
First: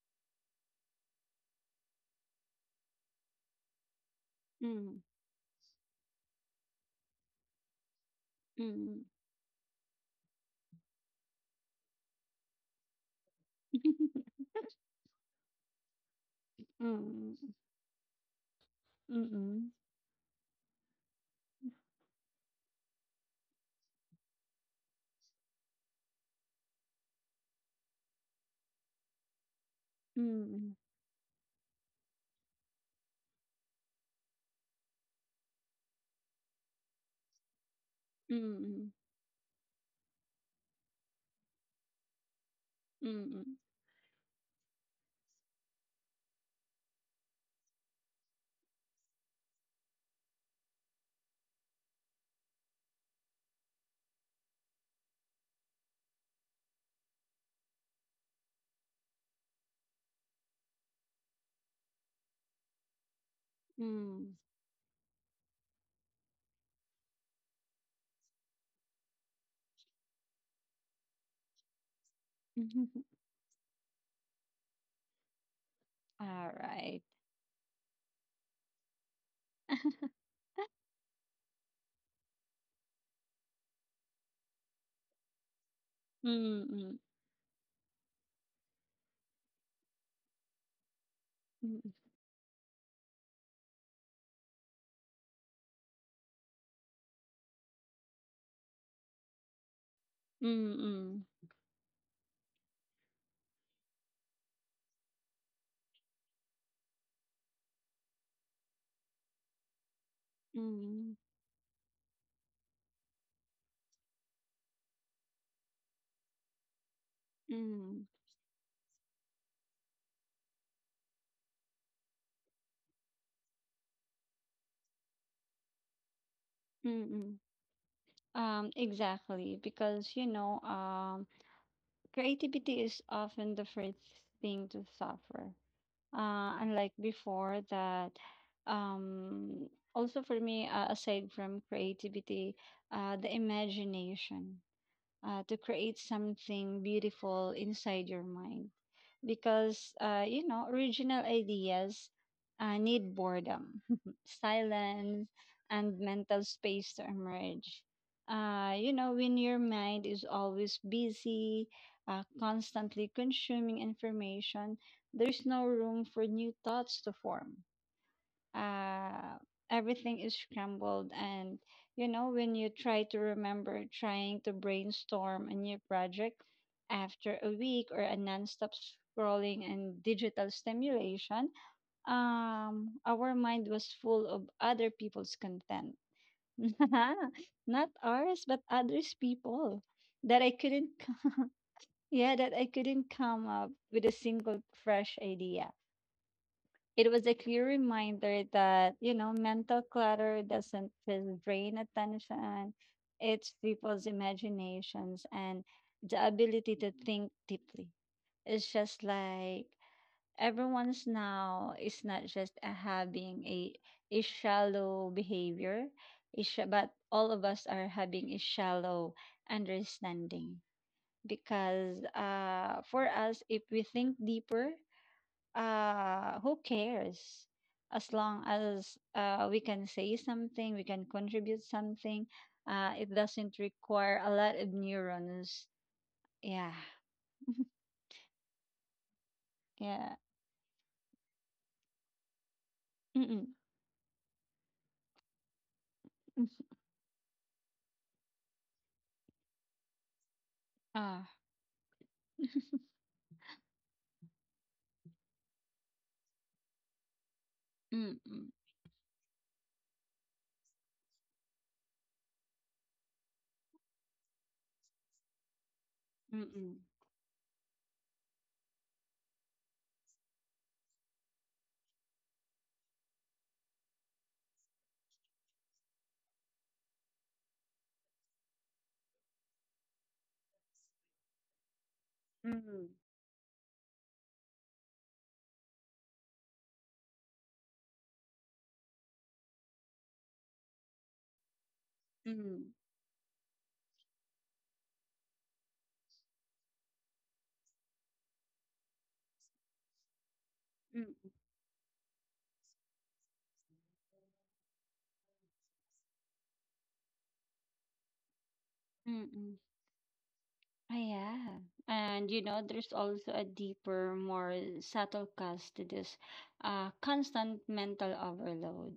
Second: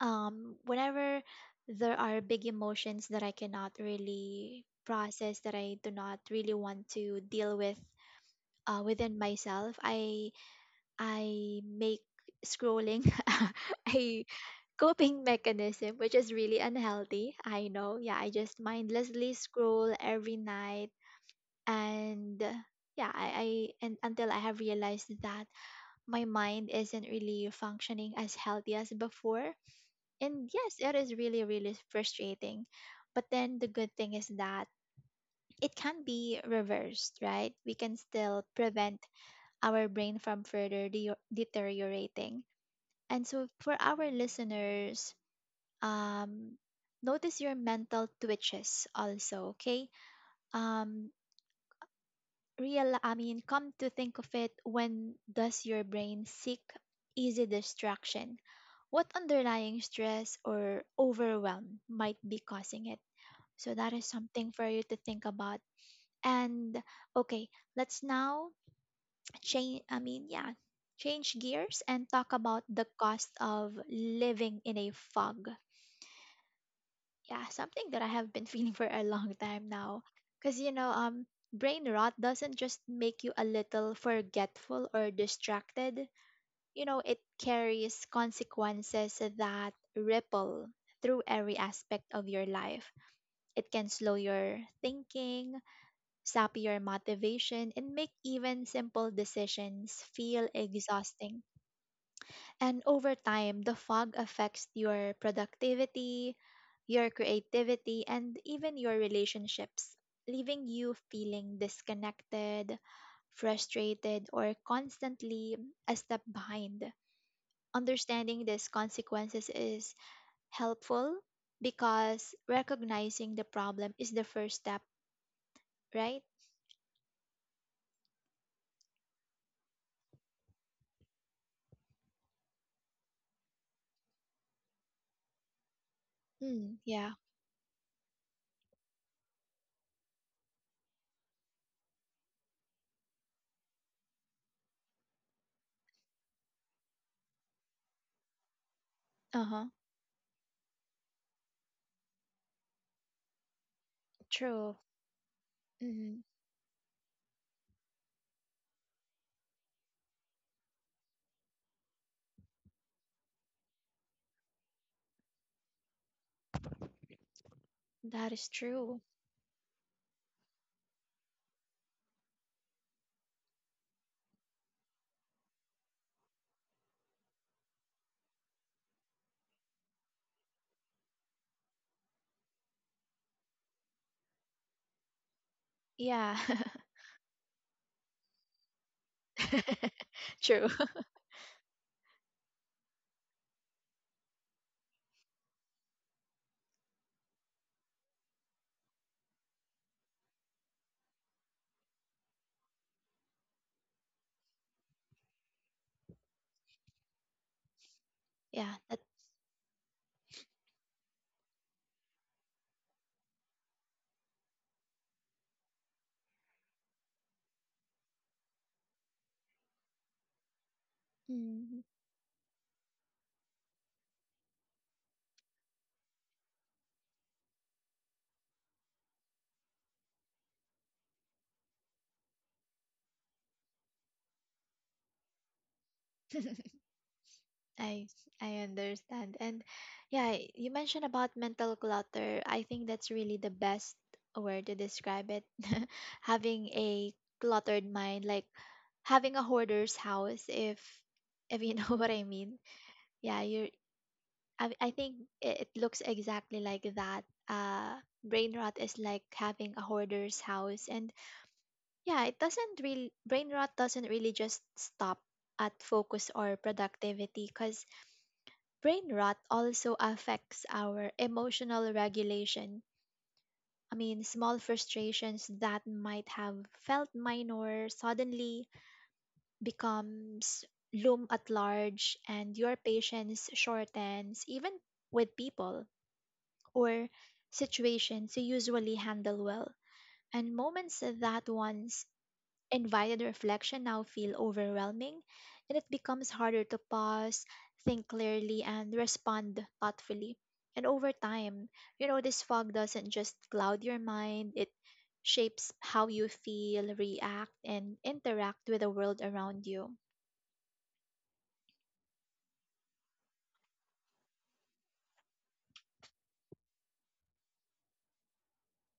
[SPEAKER 1] whenever there are big emotions that I cannot really
[SPEAKER 2] Mm.
[SPEAKER 1] process, that I do not really want to deal with
[SPEAKER 2] Mm.
[SPEAKER 1] within myself, I make scrolling. I coping mechanism, which is really unhealthy.
[SPEAKER 2] Mm.
[SPEAKER 1] I know. Yeah, I just mindlessly
[SPEAKER 2] Mm-mm.
[SPEAKER 1] scroll every night and yeah, I and until I have realized that my mind isn't really functioning as healthy as before. And
[SPEAKER 2] Mm.
[SPEAKER 1] yes, it is really, really frustrating. But then the good thing is that it can be reversed, right? We can still
[SPEAKER 2] Mm.
[SPEAKER 1] prevent our brain from further deteriorating. And so
[SPEAKER 2] Mm.
[SPEAKER 1] for our listeners, Um, notice your mental twitches also, okay? Um, I mean, come to think of it, when does your brain seek easy distraction? What underlying stress or overwhelm might be causing it? So that is
[SPEAKER 2] Mm.
[SPEAKER 1] something for you to think about. And okay, let's now I mean, yeah, change gears and talk about the cost of living in a fog.
[SPEAKER 2] All right.
[SPEAKER 1] Yeah, something that I have been feeling for a long time now. Because, you know, brain rot doesn't just make you a little forgetful or distracted. You
[SPEAKER 2] Mm-mm.
[SPEAKER 1] know, it carries consequences that ripple through every
[SPEAKER 2] Mm.
[SPEAKER 1] aspect of your life. It can slow your thinking, sap your motivation, and make even simple decisions feel
[SPEAKER 2] Mm-mm.
[SPEAKER 1] exhausting. And over time, the fog affects your productivity, your creativity, and even your relationships, leaving you
[SPEAKER 2] Mm.
[SPEAKER 1] feeling disconnected, frustrated, or constantly a step behind.
[SPEAKER 2] Mm.
[SPEAKER 1] Understanding these consequences is helpful because recognizing the problem is the first step, right?
[SPEAKER 2] Mm. Exactly, because you know, creativity is often the first thing to suffer. Uh,
[SPEAKER 1] Mm,
[SPEAKER 2] unlike
[SPEAKER 1] yeah.
[SPEAKER 2] before, that um, also for me, aside from creativity, the imagination to create something beautiful inside your mind,
[SPEAKER 1] Uh huh.
[SPEAKER 2] because original ideas need boredom,
[SPEAKER 1] True.
[SPEAKER 2] silence, and
[SPEAKER 1] Mm,
[SPEAKER 2] mental space to emerge. You know when your mind is always busy, constantly consuming information, there's no room for new thoughts to form.
[SPEAKER 1] that is true.
[SPEAKER 2] uh, Everything is scrambled, and you know, when you try to remember, trying to brainstorm a new project after a week or a non-stop scrolling and digital stimulation, our mind was full of other people's content,
[SPEAKER 1] Yeah.
[SPEAKER 2] not ours but others people that I
[SPEAKER 1] True.
[SPEAKER 2] couldn't c- yeah, that I couldn't come up with a single fresh idea. It was a clear reminder that, you know, mental clutter doesn't just drain attention, it people's imaginations and the ability to think deeply. It's
[SPEAKER 1] Yeah, that,
[SPEAKER 2] just like everyone's now is not just a having a shallow behavior, but all of us are having a shallow understanding,
[SPEAKER 1] mm,
[SPEAKER 2] because for us, if we think deeper, who cares? As long as we can say something, we can contribute something. It doesn't require a lot of neurons. Yeah.
[SPEAKER 1] I I understand. And
[SPEAKER 2] Yeah.
[SPEAKER 1] yeah, you mentioned about mental clutter. I think that's really
[SPEAKER 2] Mm-mm.
[SPEAKER 1] the best word to describe it.
[SPEAKER 2] Mm.
[SPEAKER 1] Having a cluttered mind, like having a hoarder's house, if
[SPEAKER 2] Ah.
[SPEAKER 1] if you know what I mean. Yeah, you're I think it looks exactly like that. Uh,
[SPEAKER 2] Mm-mm.
[SPEAKER 1] brain rot is like having a hoarder's house, and yeah, it doesn't really brain rot doesn't really just stop at focus or
[SPEAKER 2] Mm-mm.
[SPEAKER 1] productivity because brain rot also affects our emotional regulation. I mean, small frustrations that might have felt minor suddenly becomes loom at large, and your
[SPEAKER 2] Mm-mm.
[SPEAKER 1] patience shortens even with people or situations you usually handle well. And moments that once
[SPEAKER 2] Mm-mm.
[SPEAKER 1] invited reflection now feel overwhelming, and it becomes harder to pause, think clearly, and respond thoughtfully. And over
[SPEAKER 2] Mm-mm.
[SPEAKER 1] time, you know, this fog doesn't just cloud your mind, it shapes how you feel, react, and interact with the world
[SPEAKER 2] Mm-mm.
[SPEAKER 1] around you.
[SPEAKER 2] Ah, yeah. And you know, there's also a deeper, more subtle cause to this constant mental overload.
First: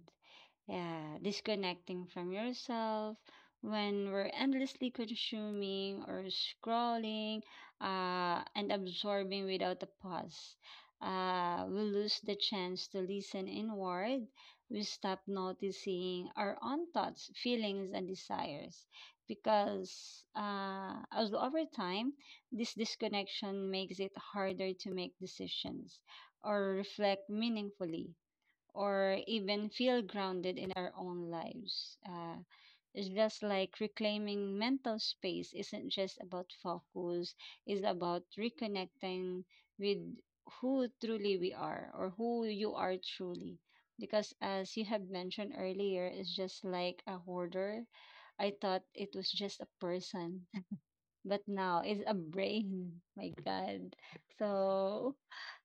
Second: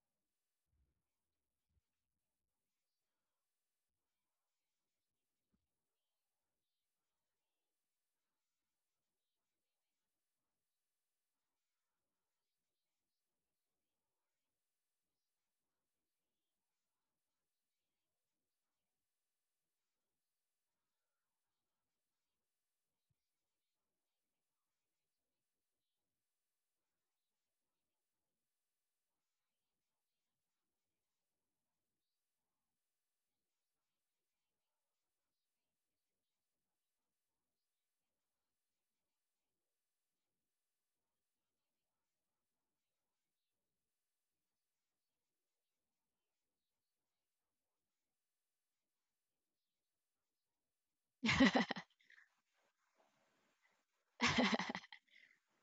[SPEAKER 2] Yeah, disconnecting from yourself when we're endlessly consuming or scrolling and absorbing without a pause. We lose the chance to listen inward. We stop noticing our own thoughts, feelings, and desires, because as over time, this disconnection makes it harder to make decisions or reflect meaningfully or even feel grounded in our own lives. It's just like reclaiming mental space isn't just about focus, it's about reconnecting with who truly we are, or who you are truly. Because as you have mentioned earlier, it's just like a hoarder. I thought it was just a person, but now it's a brain. My God. So,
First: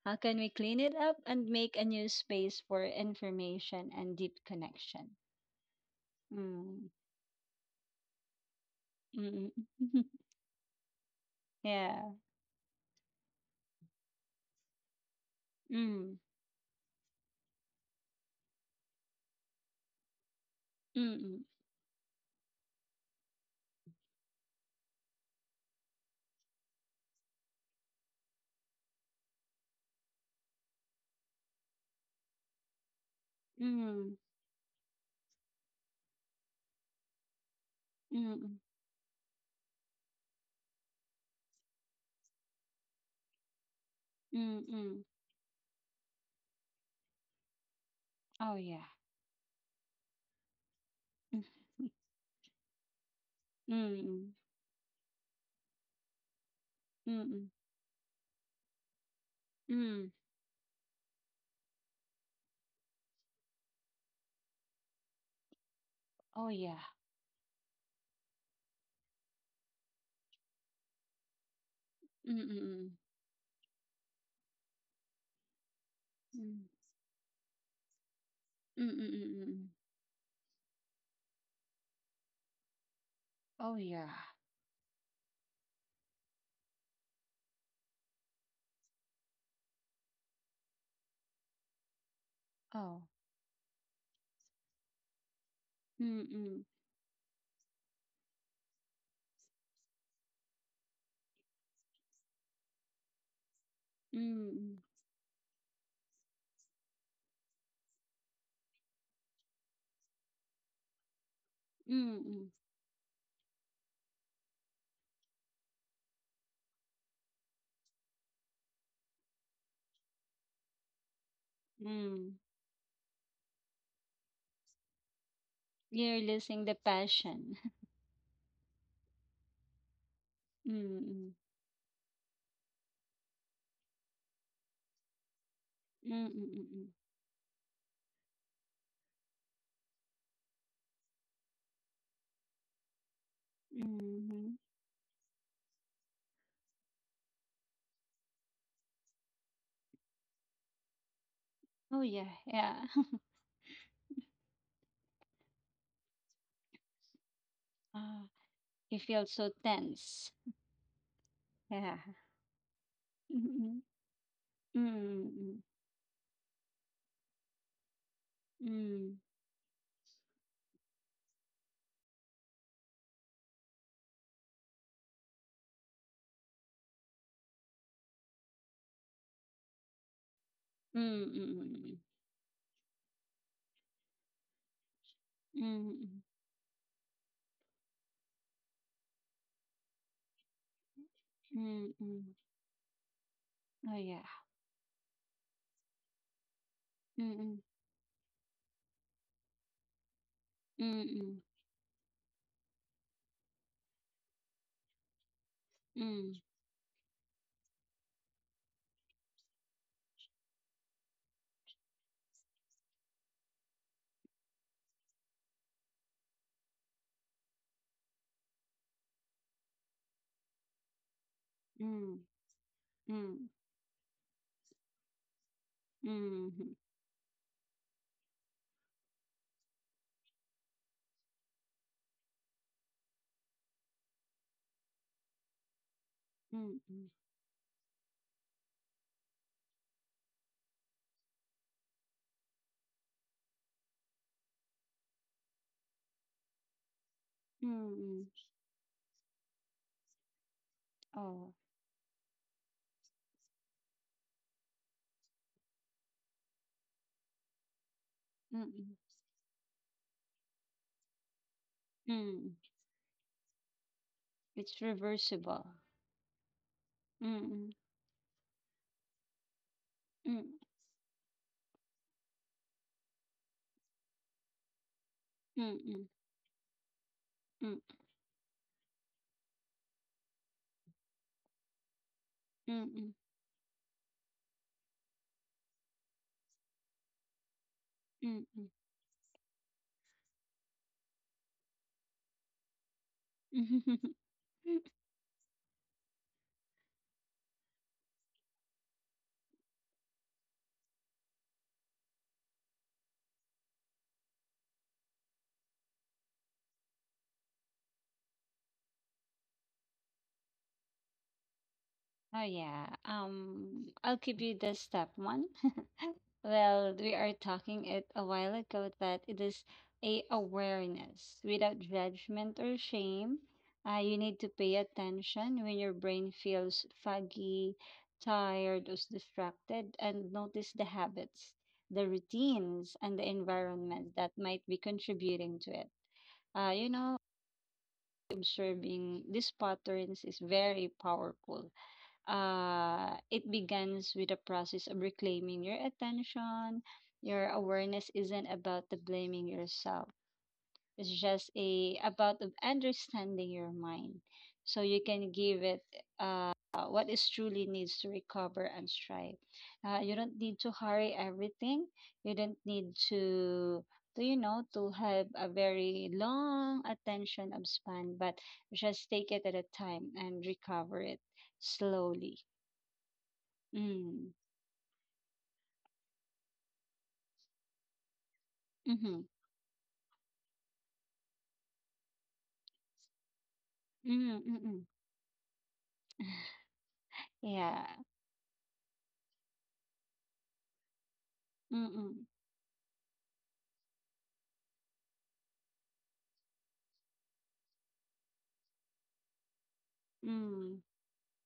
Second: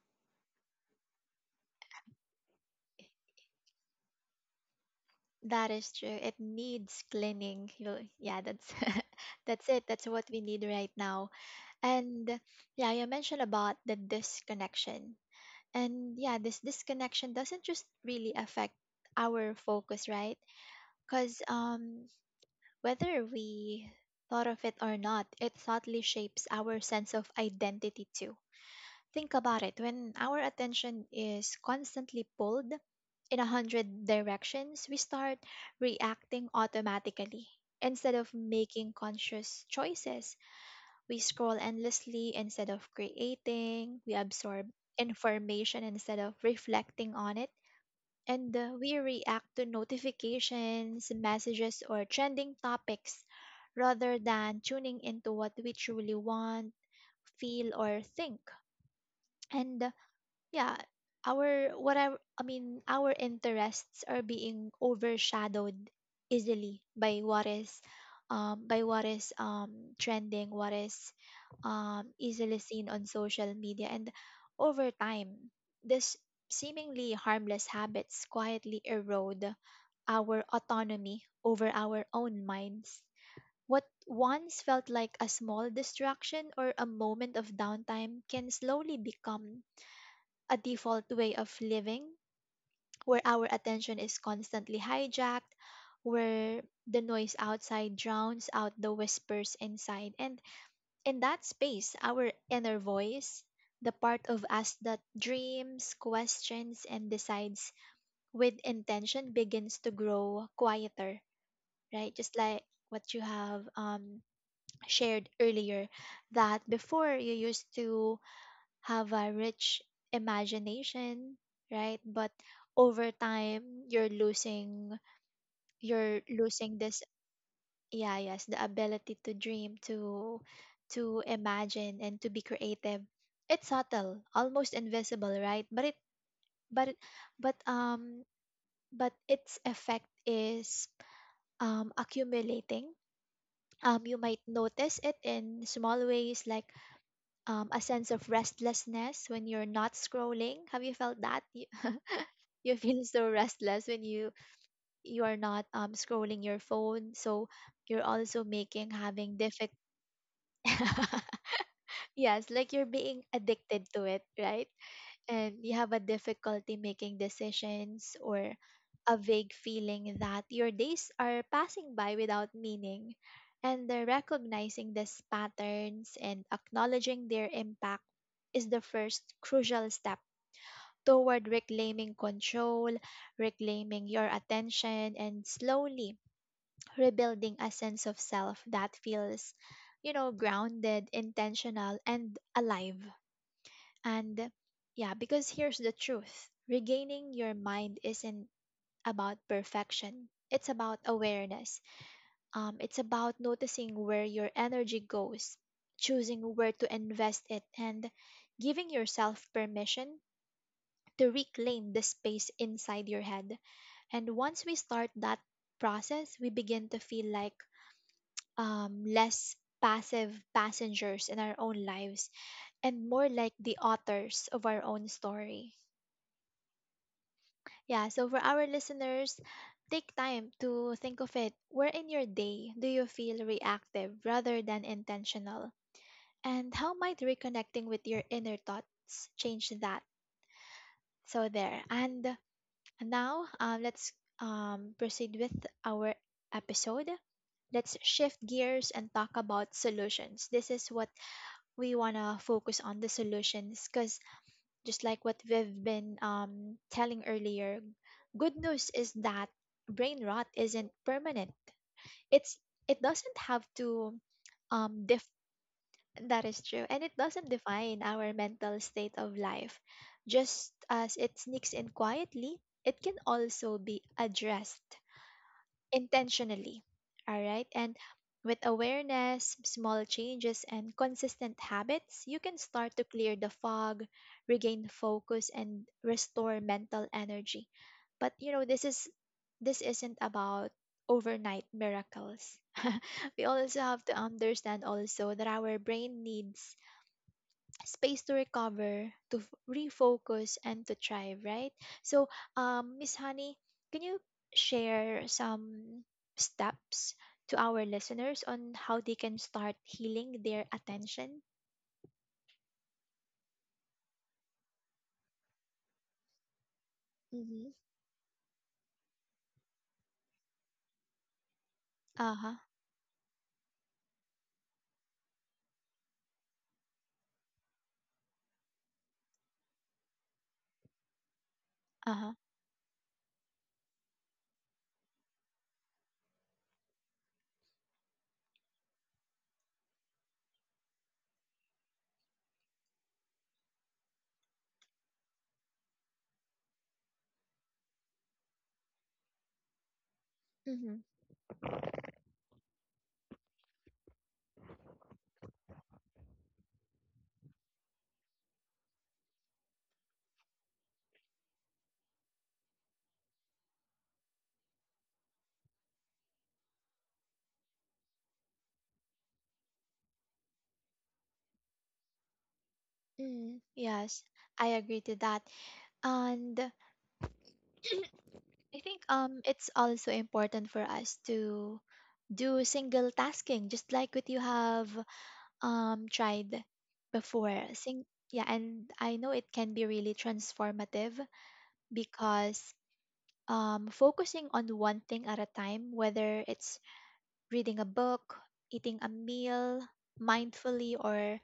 [SPEAKER 2] how can we clean it up and make a new space for information and deep connection?
[SPEAKER 1] That is true. It
[SPEAKER 2] Mm.
[SPEAKER 1] needs cleaning. You, yeah, that's
[SPEAKER 2] Mm.
[SPEAKER 1] that's it. That's what we need right now.
[SPEAKER 2] Yeah.
[SPEAKER 1] And yeah, you mentioned about the disconnection. And
[SPEAKER 2] Mm.
[SPEAKER 1] yeah, this disconnection doesn't just really affect our focus, right? Because
[SPEAKER 2] Mm.
[SPEAKER 1] whether we thought of it or not, it subtly shapes our sense of identity too. Think about it, when our attention is constantly pulled in a hundred
[SPEAKER 2] Mm.
[SPEAKER 1] directions, we start reacting automatically instead of
[SPEAKER 2] Mm.
[SPEAKER 1] making conscious choices. We scroll endlessly instead of creating. We
[SPEAKER 2] Mm.
[SPEAKER 1] absorb
[SPEAKER 2] Mm.
[SPEAKER 1] information instead of reflecting on it,
[SPEAKER 2] Oh,
[SPEAKER 1] and
[SPEAKER 2] yeah.
[SPEAKER 1] we react to notifications, messages, or trending topics rather
[SPEAKER 2] Mm.
[SPEAKER 1] than tuning into what we truly want,
[SPEAKER 2] Mm. Mm.
[SPEAKER 1] feel, or think. And
[SPEAKER 2] Mm.
[SPEAKER 1] yeah our what I mean, our interests are being overshadowed
[SPEAKER 2] Oh, yeah.
[SPEAKER 1] easily by what is trending, what is
[SPEAKER 2] Mm.
[SPEAKER 1] easily seen
[SPEAKER 2] Mm.
[SPEAKER 1] on social media. And over time, this
[SPEAKER 2] Mm.
[SPEAKER 1] seemingly harmless habits quietly
[SPEAKER 2] Mm. Mm. Mm.
[SPEAKER 1] erode
[SPEAKER 2] Mm.
[SPEAKER 1] our autonomy over our own minds.
[SPEAKER 2] Oh,
[SPEAKER 1] What
[SPEAKER 2] yeah.
[SPEAKER 1] once felt like a small distraction or a moment of downtime can slowly become a default way of living,
[SPEAKER 2] Oh.
[SPEAKER 1] where our attention is constantly hijacked,
[SPEAKER 2] Mm.
[SPEAKER 1] where
[SPEAKER 2] Mm.
[SPEAKER 1] the noise outside drowns out the whispers inside. And in that space, our inner voice, the part of
[SPEAKER 2] Mm.
[SPEAKER 1] us
[SPEAKER 2] Mm.
[SPEAKER 1] that dreams, questions, and decides with intention, begins to grow quieter, right? Just
[SPEAKER 2] Mm.
[SPEAKER 1] like what you have shared earlier, that before you used to have a rich imagination, right? But
[SPEAKER 2] Mm.
[SPEAKER 1] over time,
[SPEAKER 2] You're
[SPEAKER 1] you're
[SPEAKER 2] losing the
[SPEAKER 1] losing this.
[SPEAKER 2] passion.
[SPEAKER 1] Yeah, yes, the ability to dream, to
[SPEAKER 2] Mm-mm.
[SPEAKER 1] imagine and to be creative. It's subtle, almost invisible, right? But it
[SPEAKER 2] Mm-mm-mm.
[SPEAKER 1] but it- but But its effect is accumulating. You might
[SPEAKER 2] Mm-hmm.
[SPEAKER 1] notice it in small ways, like a sense of restlessness when you're not scrolling. Have you felt that?
[SPEAKER 2] Oh yeah, yeah.
[SPEAKER 1] You feel so restless when you are not scrolling your phone, so you're
[SPEAKER 2] Ah,
[SPEAKER 1] also making
[SPEAKER 2] you feel
[SPEAKER 1] having
[SPEAKER 2] so
[SPEAKER 1] difficult.
[SPEAKER 2] tense. Yeah.
[SPEAKER 1] Yes, like you're being
[SPEAKER 2] Mm-mm.
[SPEAKER 1] addicted to it, right? And
[SPEAKER 2] Mm-mm.
[SPEAKER 1] you have a difficulty making decisions, or a vague feeling that your days are passing by without meaning. And the recognizing these patterns and acknowledging their impact is the first crucial step
[SPEAKER 2] Mm-mm.
[SPEAKER 1] toward
[SPEAKER 2] Mm-mm.
[SPEAKER 1] reclaiming control, reclaiming your attention, and slowly
[SPEAKER 2] Mm-mm.
[SPEAKER 1] rebuilding a sense of self that feels, you know, grounded, intentional,
[SPEAKER 2] Mm-mm.
[SPEAKER 1] and alive.
[SPEAKER 2] Oh yeah.
[SPEAKER 1] And yeah, because here's the truth, regaining your
[SPEAKER 2] Mm-mm.
[SPEAKER 1] mind isn't about perfection, it's about
[SPEAKER 2] Mm-mm.
[SPEAKER 1] awareness. It's about noticing where your energy goes, choosing where to invest it, and giving yourself permission to reclaim the space inside your head. And once we start that process, we begin to feel like less passive passengers in our own
[SPEAKER 2] Mm-mm.
[SPEAKER 1] lives, and more
[SPEAKER 2] Mm-mm.
[SPEAKER 1] like the authors of our own story.
[SPEAKER 2] Mm-mm.
[SPEAKER 1] Yeah, so for our listeners, take time to think of it. Where in your day do you feel reactive rather than intentional? And how
[SPEAKER 2] Mm-mm.
[SPEAKER 1] might reconnecting with your inner thoughts change that? So, there. And now let's proceed with our episode. Let's
[SPEAKER 2] Mm-mm.
[SPEAKER 1] shift gears and talk about solutions. This is what
[SPEAKER 2] Oh.
[SPEAKER 1] we want to focus on, the solutions, because just like what we've been telling earlier, good news
[SPEAKER 2] Mm-mm.
[SPEAKER 1] is that brain rot isn't permanent.
[SPEAKER 2] Mm.
[SPEAKER 1] It's it doesn't have to
[SPEAKER 2] It's
[SPEAKER 1] um def-
[SPEAKER 2] reversible.
[SPEAKER 1] that is true, and it doesn't
[SPEAKER 2] Mm-mm.
[SPEAKER 1] define our mental state of life.
[SPEAKER 2] Mm-mm.
[SPEAKER 1] Just as it sneaks in quietly, it can also be addressed
[SPEAKER 2] Mm-mm.
[SPEAKER 1] intentionally. All right. And
[SPEAKER 2] Mm-mm.
[SPEAKER 1] with awareness, small changes, and consistent habits, you can start to
[SPEAKER 2] Mm-mm.
[SPEAKER 1] clear the fog, regain focus, and restore mental energy. But you know,
[SPEAKER 2] Mm.
[SPEAKER 1] this isn't about overnight miracles. We also have to understand also that our brain needs space to recover, to refocus, and to thrive, right? So, Miss Honey, can you share some steps to our listeners on how they can start healing their attention?
[SPEAKER 2] Oh yeah. I'll give you the step one. Well, we are
[SPEAKER 1] Mm-hmm.
[SPEAKER 2] talking it a while ago that it is a awareness without
[SPEAKER 1] Uh huh.
[SPEAKER 2] judgment or shame. You need to pay attention when your brain feels foggy, tired, or distracted, and notice the habits, the
[SPEAKER 1] Uh huh.
[SPEAKER 2] routines, and the environment that might be contributing to it. You know, observing these patterns is very powerful. It begins with a process of reclaiming your attention. Your awareness isn't about the blaming yourself.
[SPEAKER 1] Mm-hmm.
[SPEAKER 2] It's just a about of understanding your mind, so you can give it uh, what is truly needs to recover and strive. You don't need to hurry everything. You don't need to you know, to have a very long attention of span, but just take it at a time and recover it slowly.
[SPEAKER 1] Mm, yes,
[SPEAKER 2] Hmm.
[SPEAKER 1] I agree to that. And I think
[SPEAKER 2] Mhm.
[SPEAKER 1] it's also important for us to do single tasking, just
[SPEAKER 2] Hmm,
[SPEAKER 1] like what
[SPEAKER 2] mm.
[SPEAKER 1] you
[SPEAKER 2] Mm-mm.
[SPEAKER 1] have tried before
[SPEAKER 2] Yeah.
[SPEAKER 1] sing yeah and I know it can be really transformative
[SPEAKER 2] Mm, mm.
[SPEAKER 1] because focusing on one thing at a time, whether it's reading a book, eating a meal
[SPEAKER 2] Mm,
[SPEAKER 1] mindfully, or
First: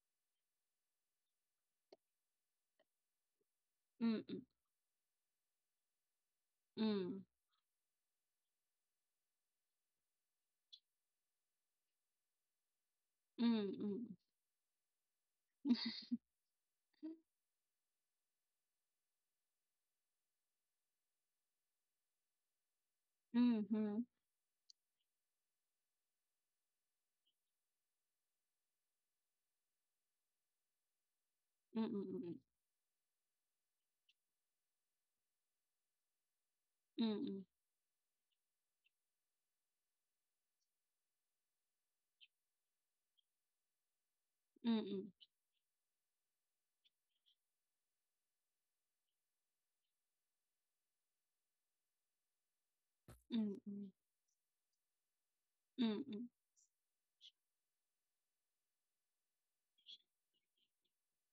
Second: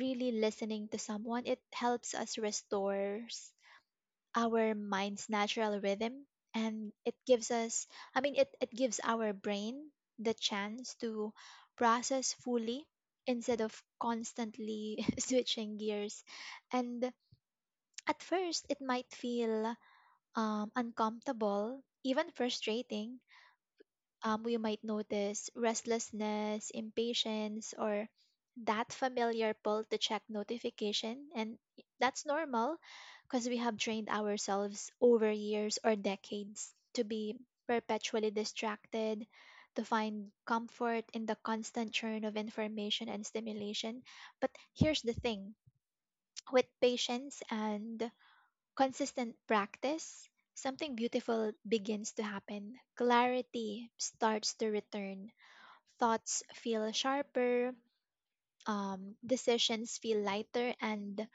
[SPEAKER 1] really listening to someone, it helps us restore
[SPEAKER 2] mm,
[SPEAKER 1] our mind's natural rhythm. And it
[SPEAKER 2] mm.
[SPEAKER 1] gives us, I mean, it gives our brain the chance to process fully instead of
[SPEAKER 2] Mhm.
[SPEAKER 1] constantly switching gears. And at first it might feel, uncomfortable, even frustrating.
[SPEAKER 2] Mm, mm,
[SPEAKER 1] We might notice restlessness, impatience, or that familiar pull to check notification. And that's
[SPEAKER 2] mm.
[SPEAKER 1] normal because we have trained ourselves over years or decades to be
[SPEAKER 2] Mm,
[SPEAKER 1] perpetually distracted, to find comfort in the constant churn of information and stimulation. But here's the thing, with patience and consistent practice, something beautiful begins to happen. Clarity starts to return.
[SPEAKER 2] mm.
[SPEAKER 1] Thoughts feel sharper, decisions feel lighter, and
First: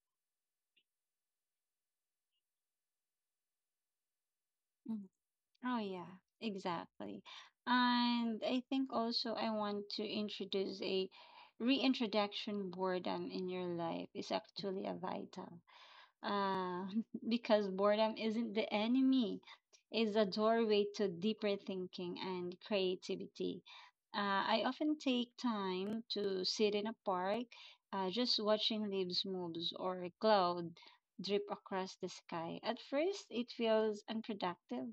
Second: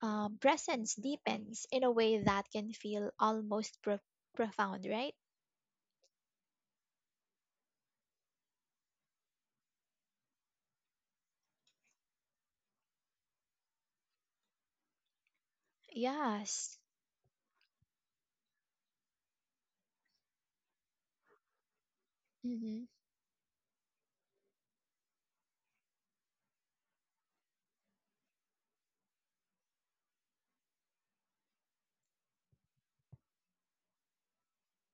[SPEAKER 1] presence deepens in a way that can feel almost profound,
[SPEAKER 2] Mm.
[SPEAKER 1] right?
[SPEAKER 2] Oh, yeah, exactly. And I think also I want to introduce a reintroduction boredom in your life is actually a vital.
[SPEAKER 1] Yes.
[SPEAKER 2] Uh, because boredom isn't the enemy, it's a doorway to deeper thinking and
[SPEAKER 1] Mm-hmm.
[SPEAKER 2] creativity. I often take time to sit in a park, just watching leaves move or a cloud drip across the sky. At first, it feels unproductive.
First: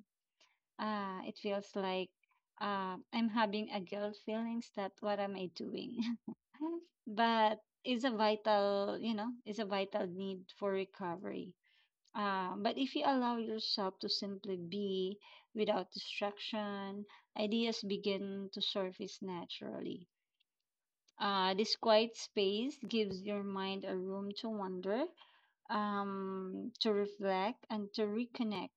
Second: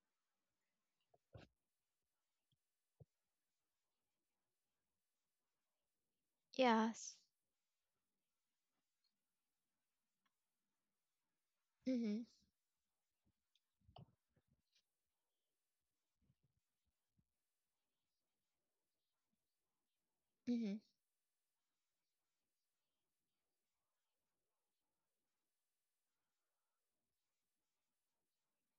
[SPEAKER 2] It feels like I'm having a guilt feelings that what am I doing?
[SPEAKER 1] Yes.
[SPEAKER 2] But it's a vital, you know, it's a vital need for recovery.
[SPEAKER 1] Mm-hmm.
[SPEAKER 2] But if you allow yourself to simply be without distraction, ideas begin to surface naturally.
[SPEAKER 1] Mm-hmm.
[SPEAKER 2] This quiet space gives your mind a room to wander, to reflect, and to reconnect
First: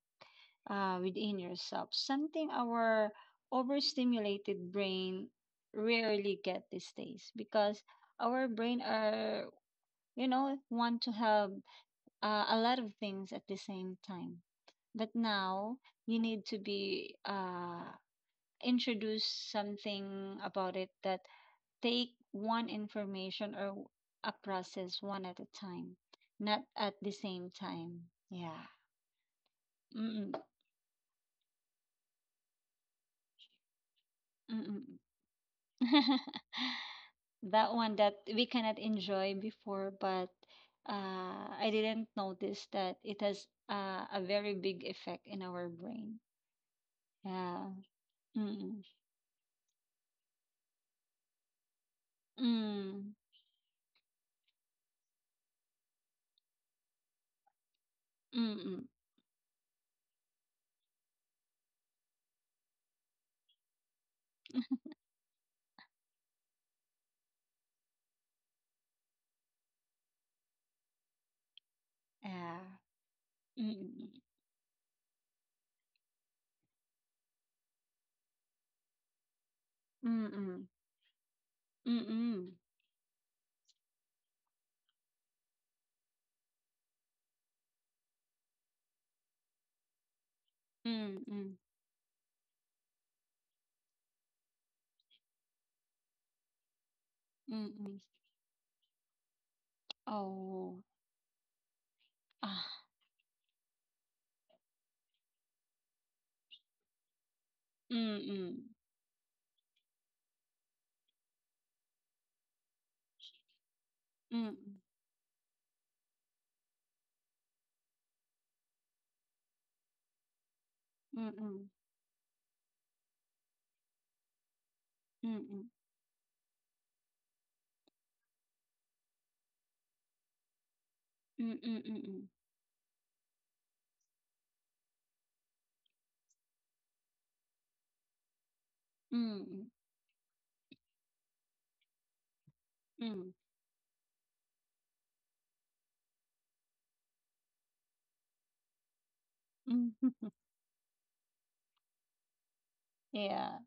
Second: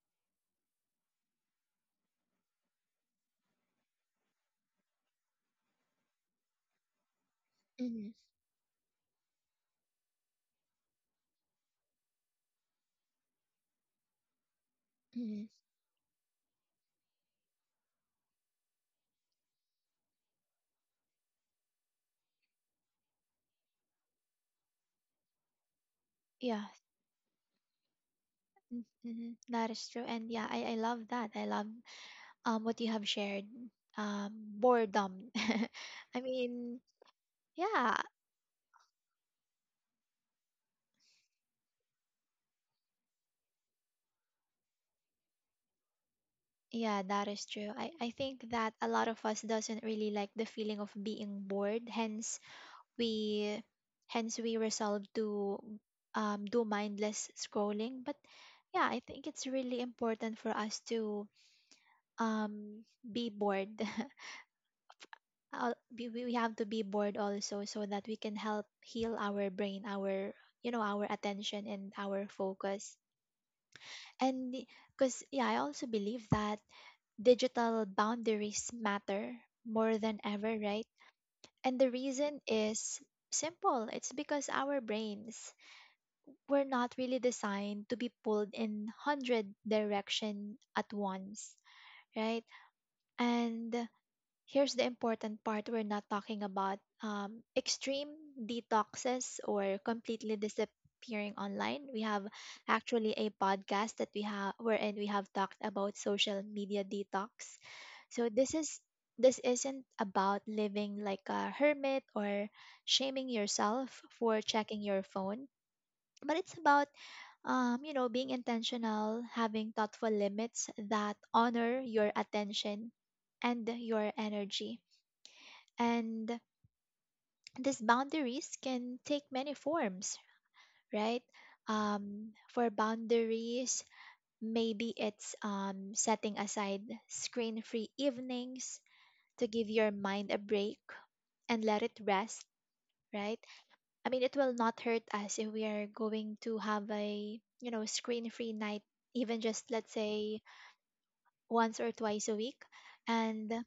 [SPEAKER 2] within yourself. Something our overstimulated brain rarely get these days, because
[SPEAKER 1] Mm-hmm.
[SPEAKER 2] our brain are, you know, want to have a lot of things at the same time. But
[SPEAKER 1] Mm-hmm.
[SPEAKER 2] now you need to be introduce something about it, that take one information or a process one at a time, not
[SPEAKER 1] Yeah.
[SPEAKER 2] at the same time. Yeah.
[SPEAKER 1] Mm-hmm. Mm-hmm. That is true. And
[SPEAKER 2] Mm-mm.
[SPEAKER 1] yeah, I love that. I love what you have shared, um,
[SPEAKER 2] Mm-mm.
[SPEAKER 1] boredom. I mean,
[SPEAKER 2] That one
[SPEAKER 1] yeah,
[SPEAKER 2] that we cannot enjoy before, but I didn't notice that it has a very big effect in our brain.
[SPEAKER 1] yeah, that is true.
[SPEAKER 2] Yeah.
[SPEAKER 1] I think that
[SPEAKER 2] Mm-mm.
[SPEAKER 1] a lot of us doesn't really like the feeling of being bored. Hence,
[SPEAKER 2] Ừm,
[SPEAKER 1] we, hence we resolve to do mindless scrolling. But
[SPEAKER 2] ừm, ừm,
[SPEAKER 1] yeah, I think it's really important for us to be bored. We have to be bored also so that we can help heal our brain, our you know our attention and our
[SPEAKER 2] à,
[SPEAKER 1] focus.
[SPEAKER 2] ừm,
[SPEAKER 1] And because, yeah, I also believe that digital boundaries matter more than
[SPEAKER 2] ừm, ừm,
[SPEAKER 1] ever,
[SPEAKER 2] ừm,
[SPEAKER 1] right? And the
[SPEAKER 2] ừm,
[SPEAKER 1] reason
[SPEAKER 2] ừm,
[SPEAKER 1] is simple, it's because our brains were not really designed to be pulled in 100 direction at
[SPEAKER 2] ừm,
[SPEAKER 1] once,
[SPEAKER 2] ừm,
[SPEAKER 1] right? And here's the important part, we're not talking about
[SPEAKER 2] ừm, ừm,
[SPEAKER 1] extreme detoxes or
[SPEAKER 2] ồ,
[SPEAKER 1] completely disappearing online. We have
[SPEAKER 2] à,
[SPEAKER 1] actually a podcast that we have wherein we have talked about social media detox.
[SPEAKER 2] ừm,
[SPEAKER 1] So this
[SPEAKER 2] ừm,
[SPEAKER 1] is, this isn't about living like a hermit or shaming yourself for
[SPEAKER 2] ừm,
[SPEAKER 1] checking your phone, but it's about, being intentional, having thoughtful limits that
[SPEAKER 2] ừm, ừm,
[SPEAKER 1] honor your attention and your energy.
[SPEAKER 2] ừm, ừm,
[SPEAKER 1] And these boundaries can take many forms, right?
[SPEAKER 2] ừm, ừm, ừm, ừm,
[SPEAKER 1] For boundaries, maybe it's setting aside screen free evenings to give your mind a break and let it rest,
[SPEAKER 2] ừm,
[SPEAKER 1] right? I mean, it will not hurt us if we are going to have a, you know, screen free night, even just
[SPEAKER 2] ừm,
[SPEAKER 1] let's
[SPEAKER 2] ừm.
[SPEAKER 1] say once or twice a week. And
[SPEAKER 2] Yeah.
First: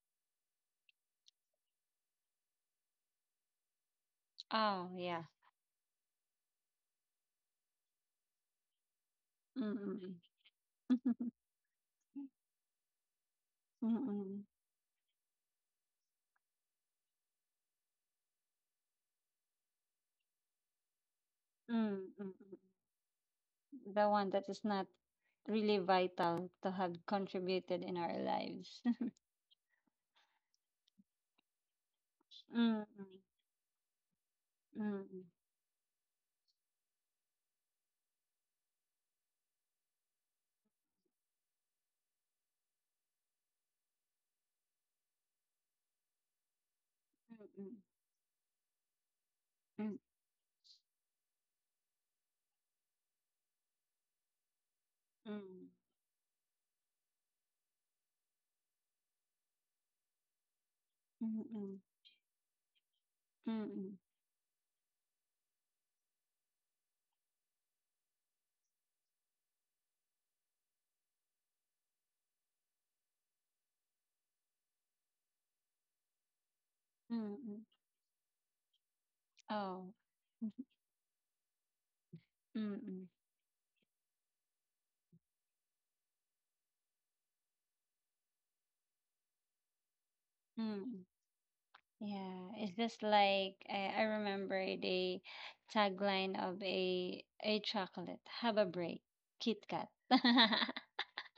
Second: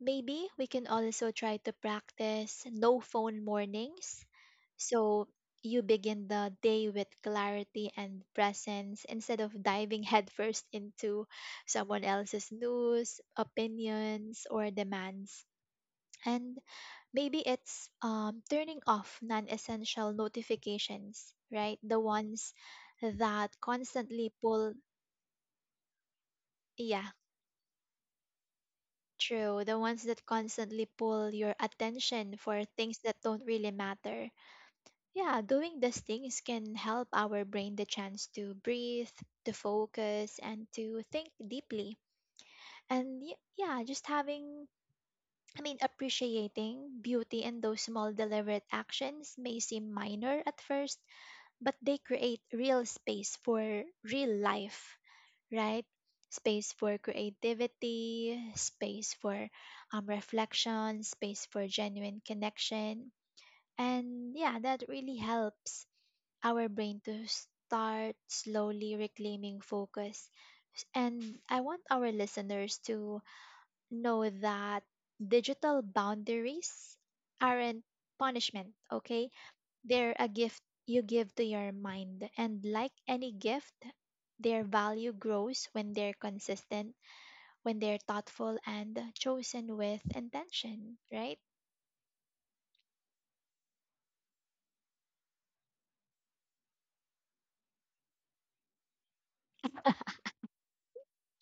[SPEAKER 1] maybe we can also try to practice no phone mornings.
[SPEAKER 2] Oh, yeah.
[SPEAKER 1] So you begin the day with clarity and presence instead of
[SPEAKER 2] Mm,
[SPEAKER 1] diving
[SPEAKER 2] mm,
[SPEAKER 1] headfirst into
[SPEAKER 2] mm.
[SPEAKER 1] someone else's news,
[SPEAKER 2] Mm, mm,
[SPEAKER 1] opinions, or demands. And maybe it's turning off non essential notifications, right? The
[SPEAKER 2] mm, mm,
[SPEAKER 1] ones
[SPEAKER 2] mm.
[SPEAKER 1] that
[SPEAKER 2] The one
[SPEAKER 1] constantly
[SPEAKER 2] that is
[SPEAKER 1] pull.
[SPEAKER 2] not really vital to have
[SPEAKER 1] Yeah.
[SPEAKER 2] contributed in our lives.
[SPEAKER 1] True, the ones that constantly pull your attention for
[SPEAKER 2] Mm,
[SPEAKER 1] things
[SPEAKER 2] mm,
[SPEAKER 1] that don't really matter.
[SPEAKER 2] mm,
[SPEAKER 1] Yeah, doing these things can help our brain the chance to breathe, to focus, and to think deeply. And yeah, just having, I mean, appreciating
[SPEAKER 2] mm,
[SPEAKER 1] beauty in
[SPEAKER 2] mm,
[SPEAKER 1] those small deliberate actions may
[SPEAKER 2] mm,
[SPEAKER 1] seem
[SPEAKER 2] mm.
[SPEAKER 1] minor at first, but they create real space for real life,
[SPEAKER 2] Mm.
[SPEAKER 1] right? Space for creativity, space for reflection, space for
[SPEAKER 2] Mm,
[SPEAKER 1] genuine connection.
[SPEAKER 2] mm,
[SPEAKER 1] And yeah, that really helps our brain to start slowly reclaiming focus. And I want our listeners to know that digital boundaries
[SPEAKER 2] mm.
[SPEAKER 1] aren't punishment, okay?
[SPEAKER 2] Oh,
[SPEAKER 1] They're a gift you give to your mind, and like
[SPEAKER 2] mm,
[SPEAKER 1] any gift, their value grows when they're consistent, when they're thoughtful, and chosen with intention,
[SPEAKER 2] mm.
[SPEAKER 1] right?
[SPEAKER 2] Yeah, it's just like I remember the tagline of a chocolate. Have a break, Kit Kat.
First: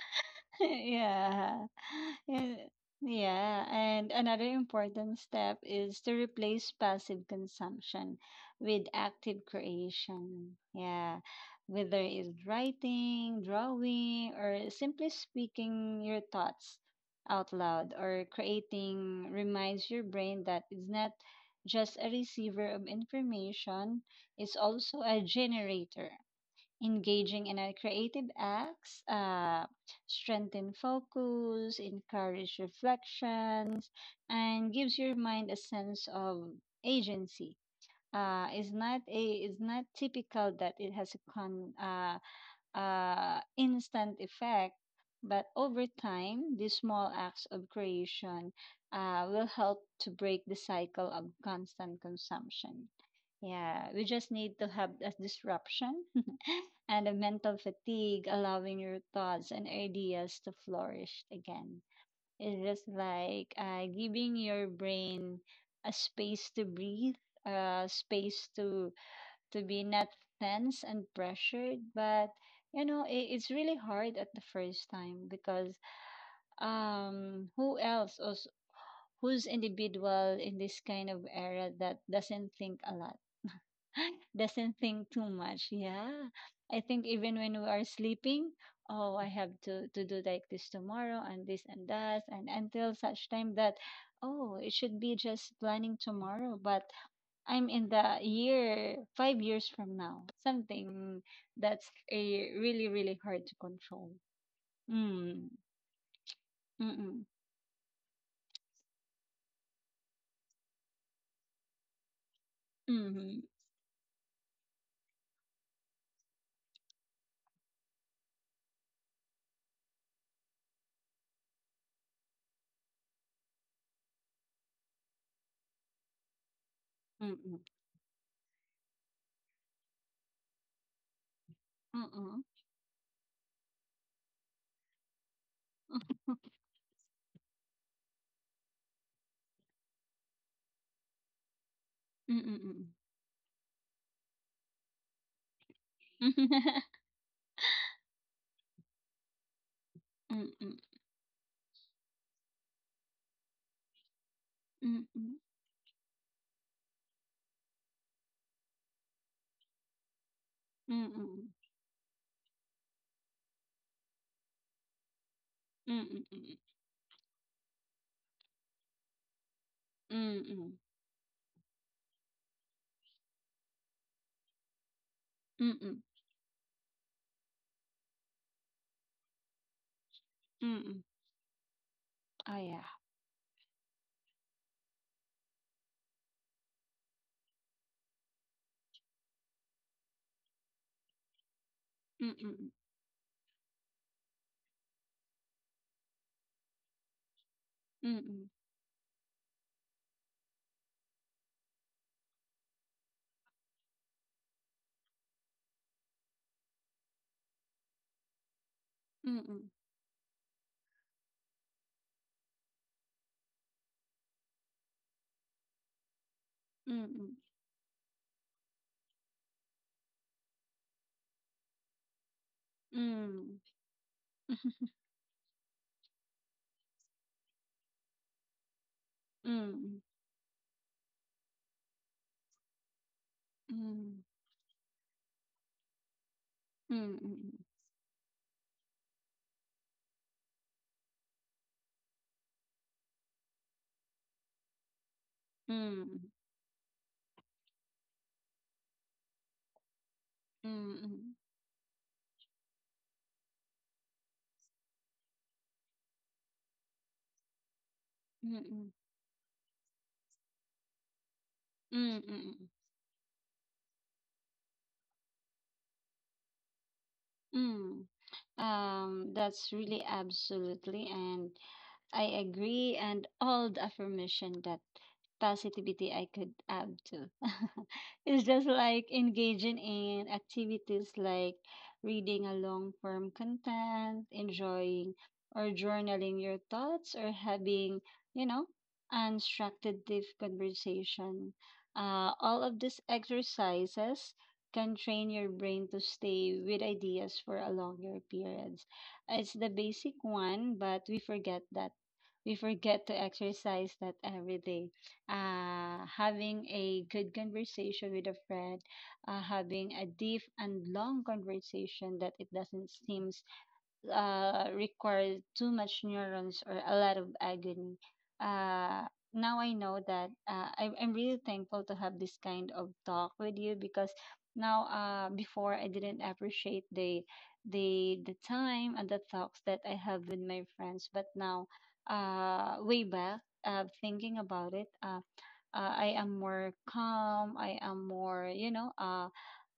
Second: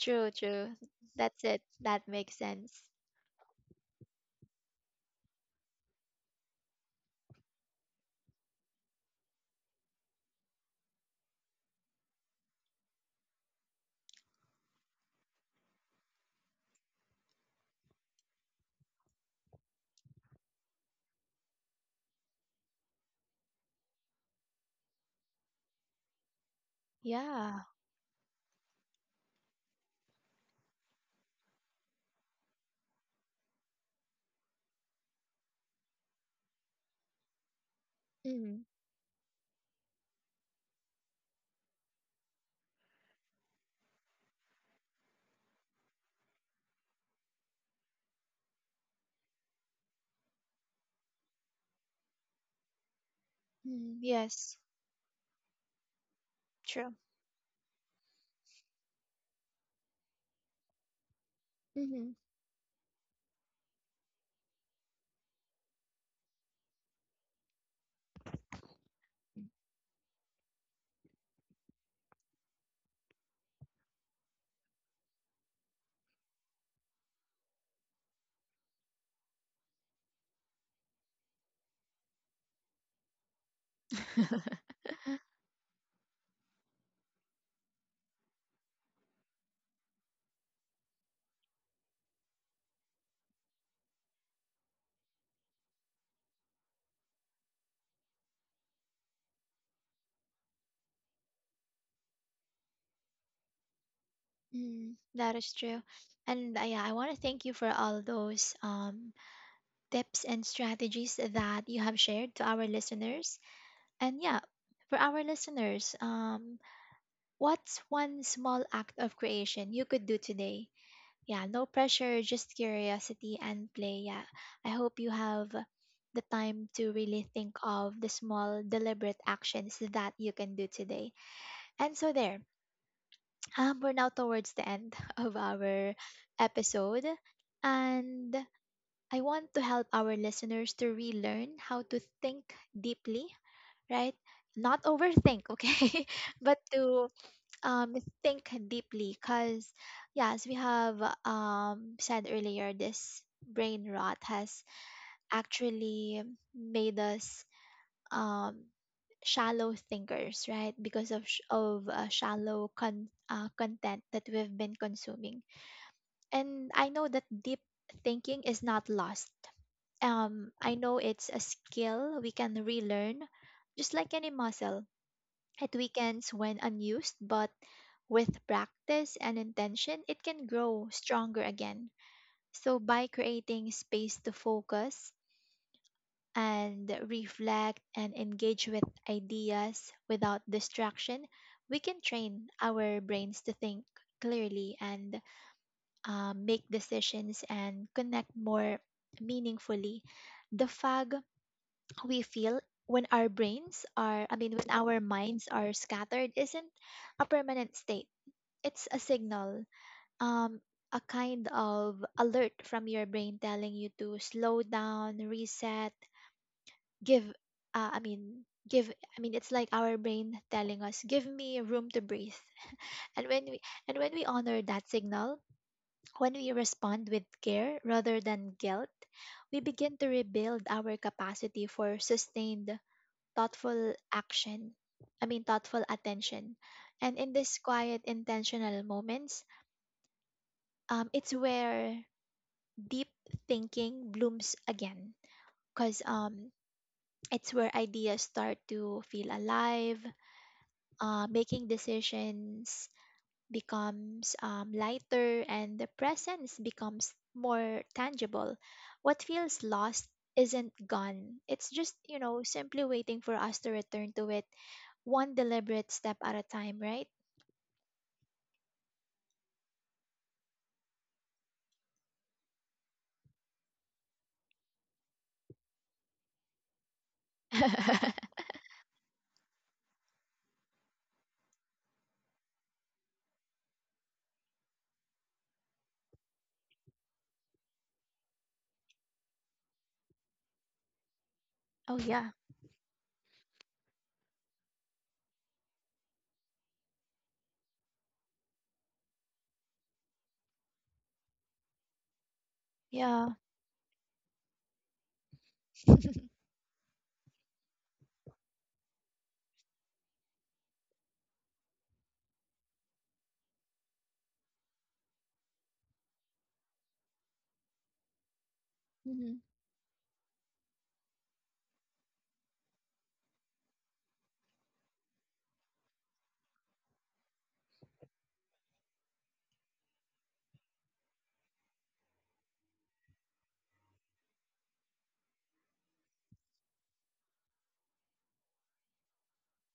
[SPEAKER 1] True, true. That's it.
[SPEAKER 2] Yeah.
[SPEAKER 1] That makes
[SPEAKER 2] Yeah.
[SPEAKER 1] sense.
[SPEAKER 2] Yeah, and another important step is to replace passive consumption with active creation. Yeah, whether it's writing, drawing, or simply speaking your thoughts out loud or creating, reminds your brain that it's not just a receiver of information, it's also a generator. Engaging in
[SPEAKER 1] Yeah.
[SPEAKER 2] a creative acts strengthen focus, encourage reflections, and gives your mind a sense of agency.
[SPEAKER 1] Mm,
[SPEAKER 2] Is not a is not typical that it has a con instant effect, but over time, these small acts of creation will help to break the cycle of constant consumption. Yeah,
[SPEAKER 1] mm,
[SPEAKER 2] we just need
[SPEAKER 1] yes,
[SPEAKER 2] to have a disruption
[SPEAKER 1] true.
[SPEAKER 2] and a mental fatigue, allowing your thoughts and ideas to flourish again.
[SPEAKER 1] Hmm.
[SPEAKER 2] It's just like giving your brain a space to breathe, a space to be not tense and pressured. But you know, it's really hard at the first time because, who else? Os Who's individual in this kind of era that doesn't think a lot? Doesn't think too much. Yeah. I think even when we are sleeping, oh, I have to do like this tomorrow and this and that. And until such time that, oh, it should be just planning tomorrow. But I'm in the year, 5 years from now, something. That's a really, really hard to control.
[SPEAKER 1] Mm, that
[SPEAKER 2] Mm.
[SPEAKER 1] is true. And yeah, I want to
[SPEAKER 2] Mm-mm.
[SPEAKER 1] thank you for all those tips and strategies that you have shared to our listeners.
[SPEAKER 2] Mm-hmm.
[SPEAKER 1] And yeah, for our listeners, what's one small act of creation you could do today? Yeah, no pressure, just curiosity and play. Yeah, I hope you have the time to really think
[SPEAKER 2] Mm-mm.
[SPEAKER 1] of the small, deliberate actions that you can do today. And so, there,
[SPEAKER 2] Mm-mm.
[SPEAKER 1] we're now towards the end of our episode. And I want to help our listeners to relearn how to think
[SPEAKER 2] Mm-mm.
[SPEAKER 1] deeply, right? Not overthink, okay? But
[SPEAKER 2] Mm-mm.
[SPEAKER 1] to, um, think deeply because, yeah, as we
[SPEAKER 2] Mm-mm.
[SPEAKER 1] have said earlier, this brain rot has actually made us um, shallow thinkers, right?
[SPEAKER 2] Mm-mm.
[SPEAKER 1] Because of, sh-
[SPEAKER 2] Mm-mm.
[SPEAKER 1] of uh, shallow content that we've been consuming.
[SPEAKER 2] Mm-mm.
[SPEAKER 1] And I know that deep thinking is not lost.
[SPEAKER 2] Mm,
[SPEAKER 1] I know it's a skill we can relearn, just like any muscle. It
[SPEAKER 2] mm,
[SPEAKER 1] weakens when unused, but with practice and intention, it can grow
[SPEAKER 2] mm,
[SPEAKER 1] stronger again.
[SPEAKER 2] oh,
[SPEAKER 1] So,
[SPEAKER 2] yeah.
[SPEAKER 1] by creating space to focus and reflect and engage with ideas without distraction, we can
[SPEAKER 2] Mm,
[SPEAKER 1] train
[SPEAKER 2] mm,
[SPEAKER 1] our brains to think clearly and make decisions and connect
[SPEAKER 2] mm,
[SPEAKER 1] more meaningfully. The fog we feel when our brains are, I mean, when our minds are scattered isn't a permanent state. It's a signal,
[SPEAKER 2] mm,
[SPEAKER 1] um, a kind of alert from your brain telling you to slow down, reset, give,
[SPEAKER 2] mm,
[SPEAKER 1] I mean, it's like our brain telling us, give me room to breathe. And when
[SPEAKER 2] mm,
[SPEAKER 1] we, and when we honor that signal, when we respond with care rather than guilt,
[SPEAKER 2] mm,
[SPEAKER 1] we begin
[SPEAKER 2] mm,
[SPEAKER 1] to rebuild our capacity for sustained thoughtful
[SPEAKER 2] mm,
[SPEAKER 1] action. I mean, thoughtful attention. And in
[SPEAKER 2] mm,
[SPEAKER 1] these quiet, intentional moments, it's where deep thinking blooms again. Because it's where ideas start to feel alive, making decisions becomes lighter, and the presence becomes more
[SPEAKER 2] mm,
[SPEAKER 1] tangible.
[SPEAKER 2] mm,
[SPEAKER 1] What feels lost isn't gone. It's just, you know,
[SPEAKER 2] mm,
[SPEAKER 1] simply waiting for us to return to it one deliberate step at a time, right?
[SPEAKER 2] mm. That's really absolutely, and I agree, and all the affirmation that positivity I could add to. It's just like engaging in activities like reading a long form content, enjoying or journaling your thoughts, or having, you know, constructive conversation.
[SPEAKER 1] Oh yeah,
[SPEAKER 2] All of these exercises can train your brain to stay with ideas for a longer periods. It's the basic one, but we forget that we forget to
[SPEAKER 1] yeah.
[SPEAKER 2] exercise that every day. Having a good conversation with a friend, having a deep and long conversation that it doesn't seem require too much neurons or a lot of agony. Uh,
[SPEAKER 1] Mhm,
[SPEAKER 2] Now I know that I'm really thankful to have this kind of talk with you, because now, before I didn't appreciate the the time and the talks that I have with my friends, but now, way back, thinking about it. I am more calm. I am more, you know,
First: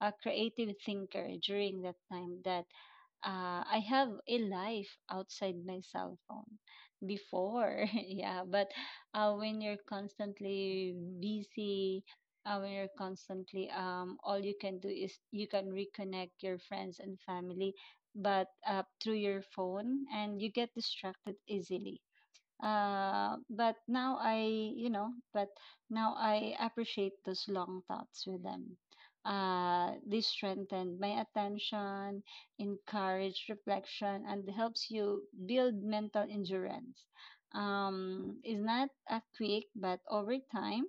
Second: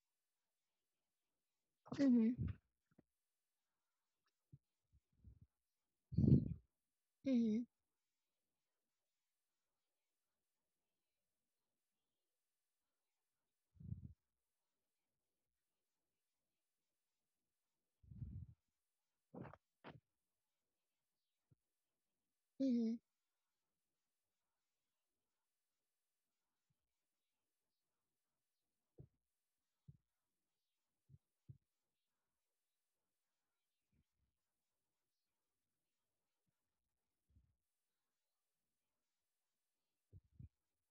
[SPEAKER 2] a creative thinker during that time,
[SPEAKER 1] mhm,
[SPEAKER 2] that I have a life outside my cell phone
[SPEAKER 1] mhm,
[SPEAKER 2] before. Yeah, but when you're constantly busy, when you're constantly, all you can do is you can reconnect your friends and family, but through your phone, and you get distracted easily.
[SPEAKER 1] mhm,
[SPEAKER 2] But now I, you know, but now I appreciate those long thoughts with them. They strengthen my attention, encourage reflection, and helps you build mental endurance. It's not a quick, but over time,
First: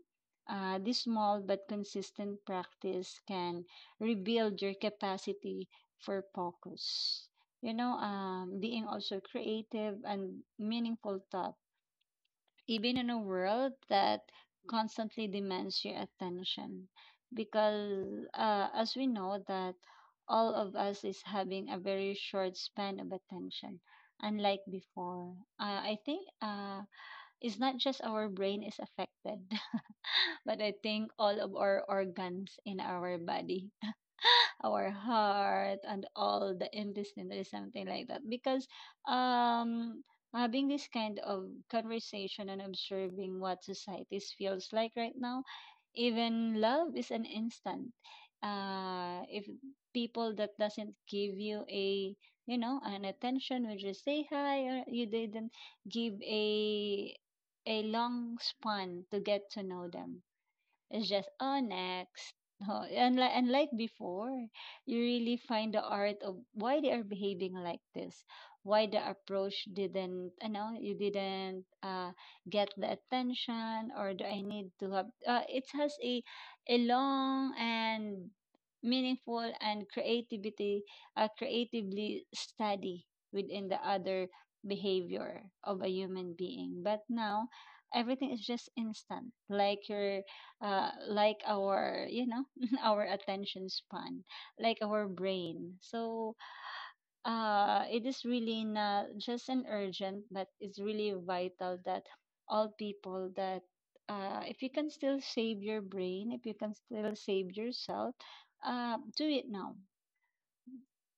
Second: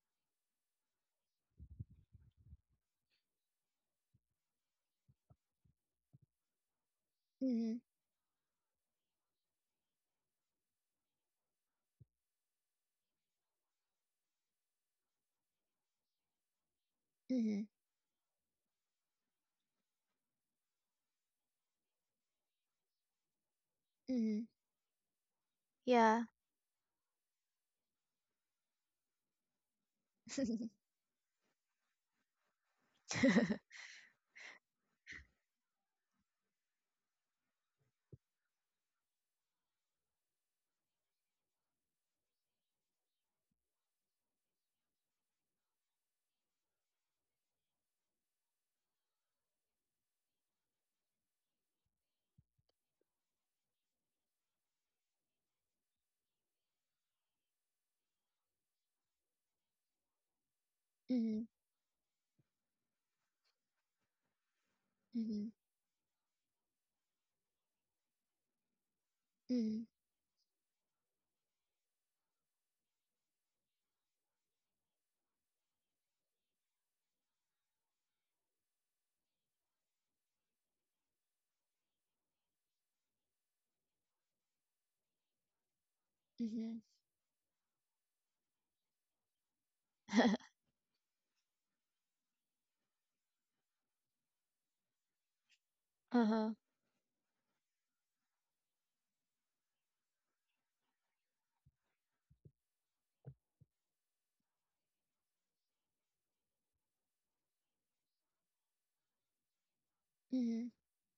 [SPEAKER 2] this small but consistent practice can rebuild your capacity for focus, you
[SPEAKER 1] mhm,
[SPEAKER 2] know, being also creative and meaningful thought, even in a world that constantly demands your attention,
[SPEAKER 1] mhm,
[SPEAKER 2] because as we know that all of us is having a very short span of attention,
[SPEAKER 1] mhm.
[SPEAKER 2] unlike before. I think
[SPEAKER 1] Yeah.
[SPEAKER 2] It's not just our brain is affected, but I think all of our organs in our body, our heart and all the intestine or something like that, because um having this kind of conversation and observing what society feels like right now, even love is an instant. If people that doesn't give you a, you know, an attention when you say hi, or you didn't give a long span to get to know them, it's just,
[SPEAKER 1] Mhm,
[SPEAKER 2] oh, next. No, unlike, unlike before, you really
[SPEAKER 1] mhm,
[SPEAKER 2] find the art of why they are behaving like this, why the approach
[SPEAKER 1] mhm,
[SPEAKER 2] didn't, you know, you didn't get the attention, or do I need to have, it has a long and meaningful and creativity, creatively study within the other behavior of a human
[SPEAKER 1] mhm.
[SPEAKER 2] being. But now, everything is just instant. Like your like our, you know, our attention span, like our brain. So
[SPEAKER 1] Uh-huh.
[SPEAKER 2] it is really not just an urgent, but it's really vital that all people that, if you can still save your brain, if you can still save yourself, do it now.
[SPEAKER 1] Mhm.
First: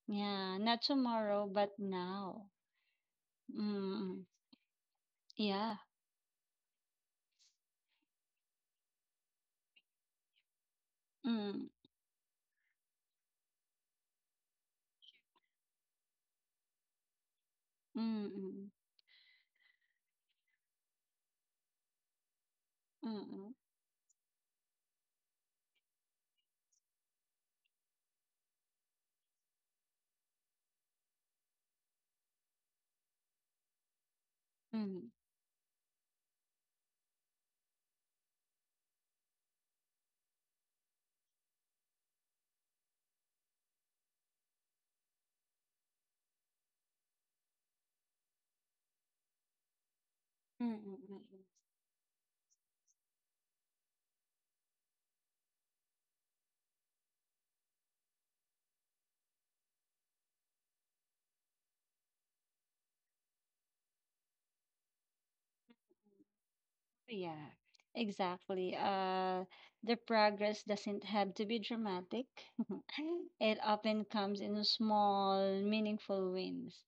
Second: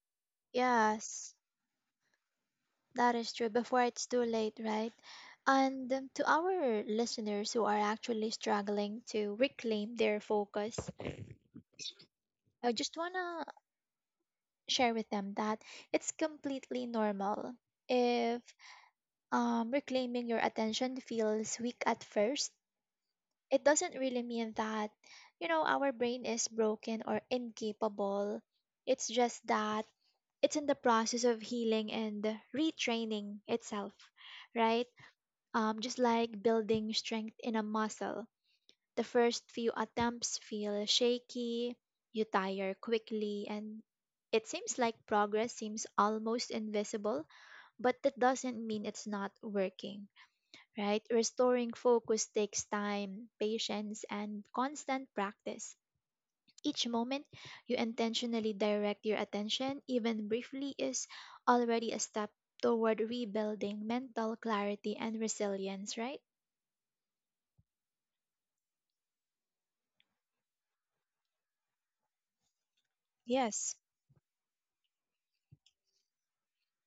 [SPEAKER 2] Yeah, not
[SPEAKER 1] Yes,
[SPEAKER 2] tomorrow, but now.
[SPEAKER 1] that is true. Before it's too
[SPEAKER 2] Mm,
[SPEAKER 1] late, right?
[SPEAKER 2] yeah.
[SPEAKER 1] And to our listeners who are actually struggling to reclaim their focus,
[SPEAKER 2] Mm,
[SPEAKER 1] I just wanna share with them that it's completely normal
[SPEAKER 2] mm,
[SPEAKER 1] if,
[SPEAKER 2] mm,
[SPEAKER 1] reclaiming your attention feels weak at first,
[SPEAKER 2] mm, mm,
[SPEAKER 1] it doesn't really mean that, you know, our brain is broken or incapable. It's just that it's in the process of healing and retraining itself, right?
[SPEAKER 2] mm,
[SPEAKER 1] Just like building strength in a muscle. The first few attempts feel shaky, you tire quickly, and it seems like progress seems almost invisible, but that doesn't mean it's not working,
[SPEAKER 2] mm,
[SPEAKER 1] right?
[SPEAKER 2] mm, mm.
[SPEAKER 1] Restoring focus takes time, patience, and constant practice. Each moment you intentionally direct your attention, even briefly, is already a step toward rebuilding mental clarity and resilience, right?
[SPEAKER 2] Yeah, exactly. The progress doesn't have to be dramatic. It
[SPEAKER 1] Yes.
[SPEAKER 2] often comes in small, meaningful wins.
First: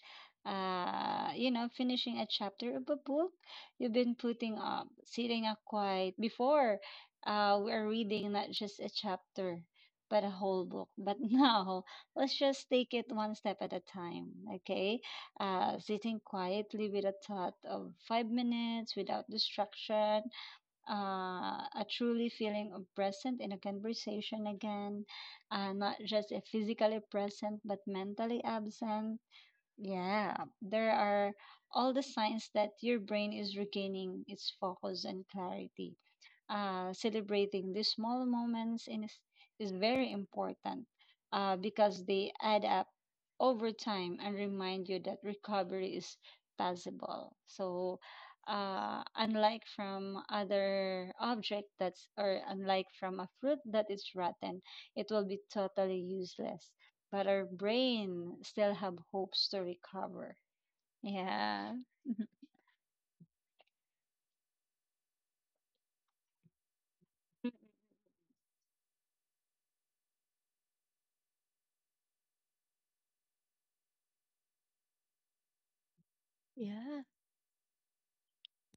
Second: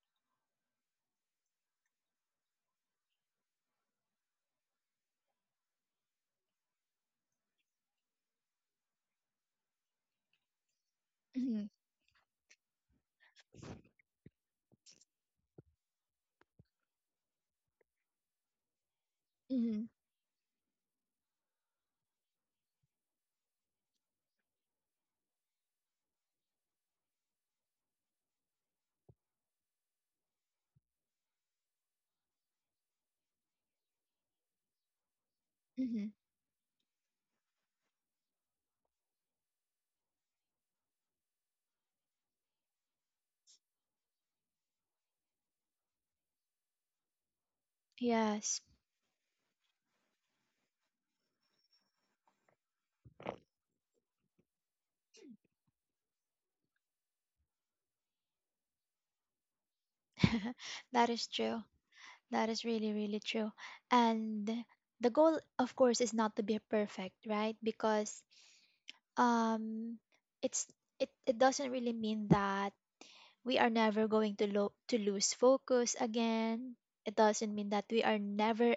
[SPEAKER 2] You know, finishing a chapter of a book you've been putting up, sitting up quiet before we're reading not just a chapter, but a whole book. But
[SPEAKER 1] Hmm.
[SPEAKER 2] now, let's just take it one step at a time, okay? Sitting quietly with a thought of 5 minutes without
[SPEAKER 1] Hmm.
[SPEAKER 2] distraction, uh, a truly feeling of present in a conversation again, not just a physically present but mentally absent. Yeah, there are all the signs that your brain is regaining its focus and clarity.
[SPEAKER 1] Hmm.
[SPEAKER 2] Celebrating these small moments in is very important, because they add up over time and remind you that recovery is possible. So,
[SPEAKER 1] Yes.
[SPEAKER 2] unlike from other object that's, or unlike from a fruit that is rotten, it will be totally useless. But our brain still have hopes to recover.
[SPEAKER 1] That is true.
[SPEAKER 2] Yeah.
[SPEAKER 1] That is really, really true. And the goal, of course, is not to be perfect, right? Because um it's it doesn't really mean that we are never going to lose focus again,
[SPEAKER 2] Yeah.
[SPEAKER 1] it doesn't mean that we are never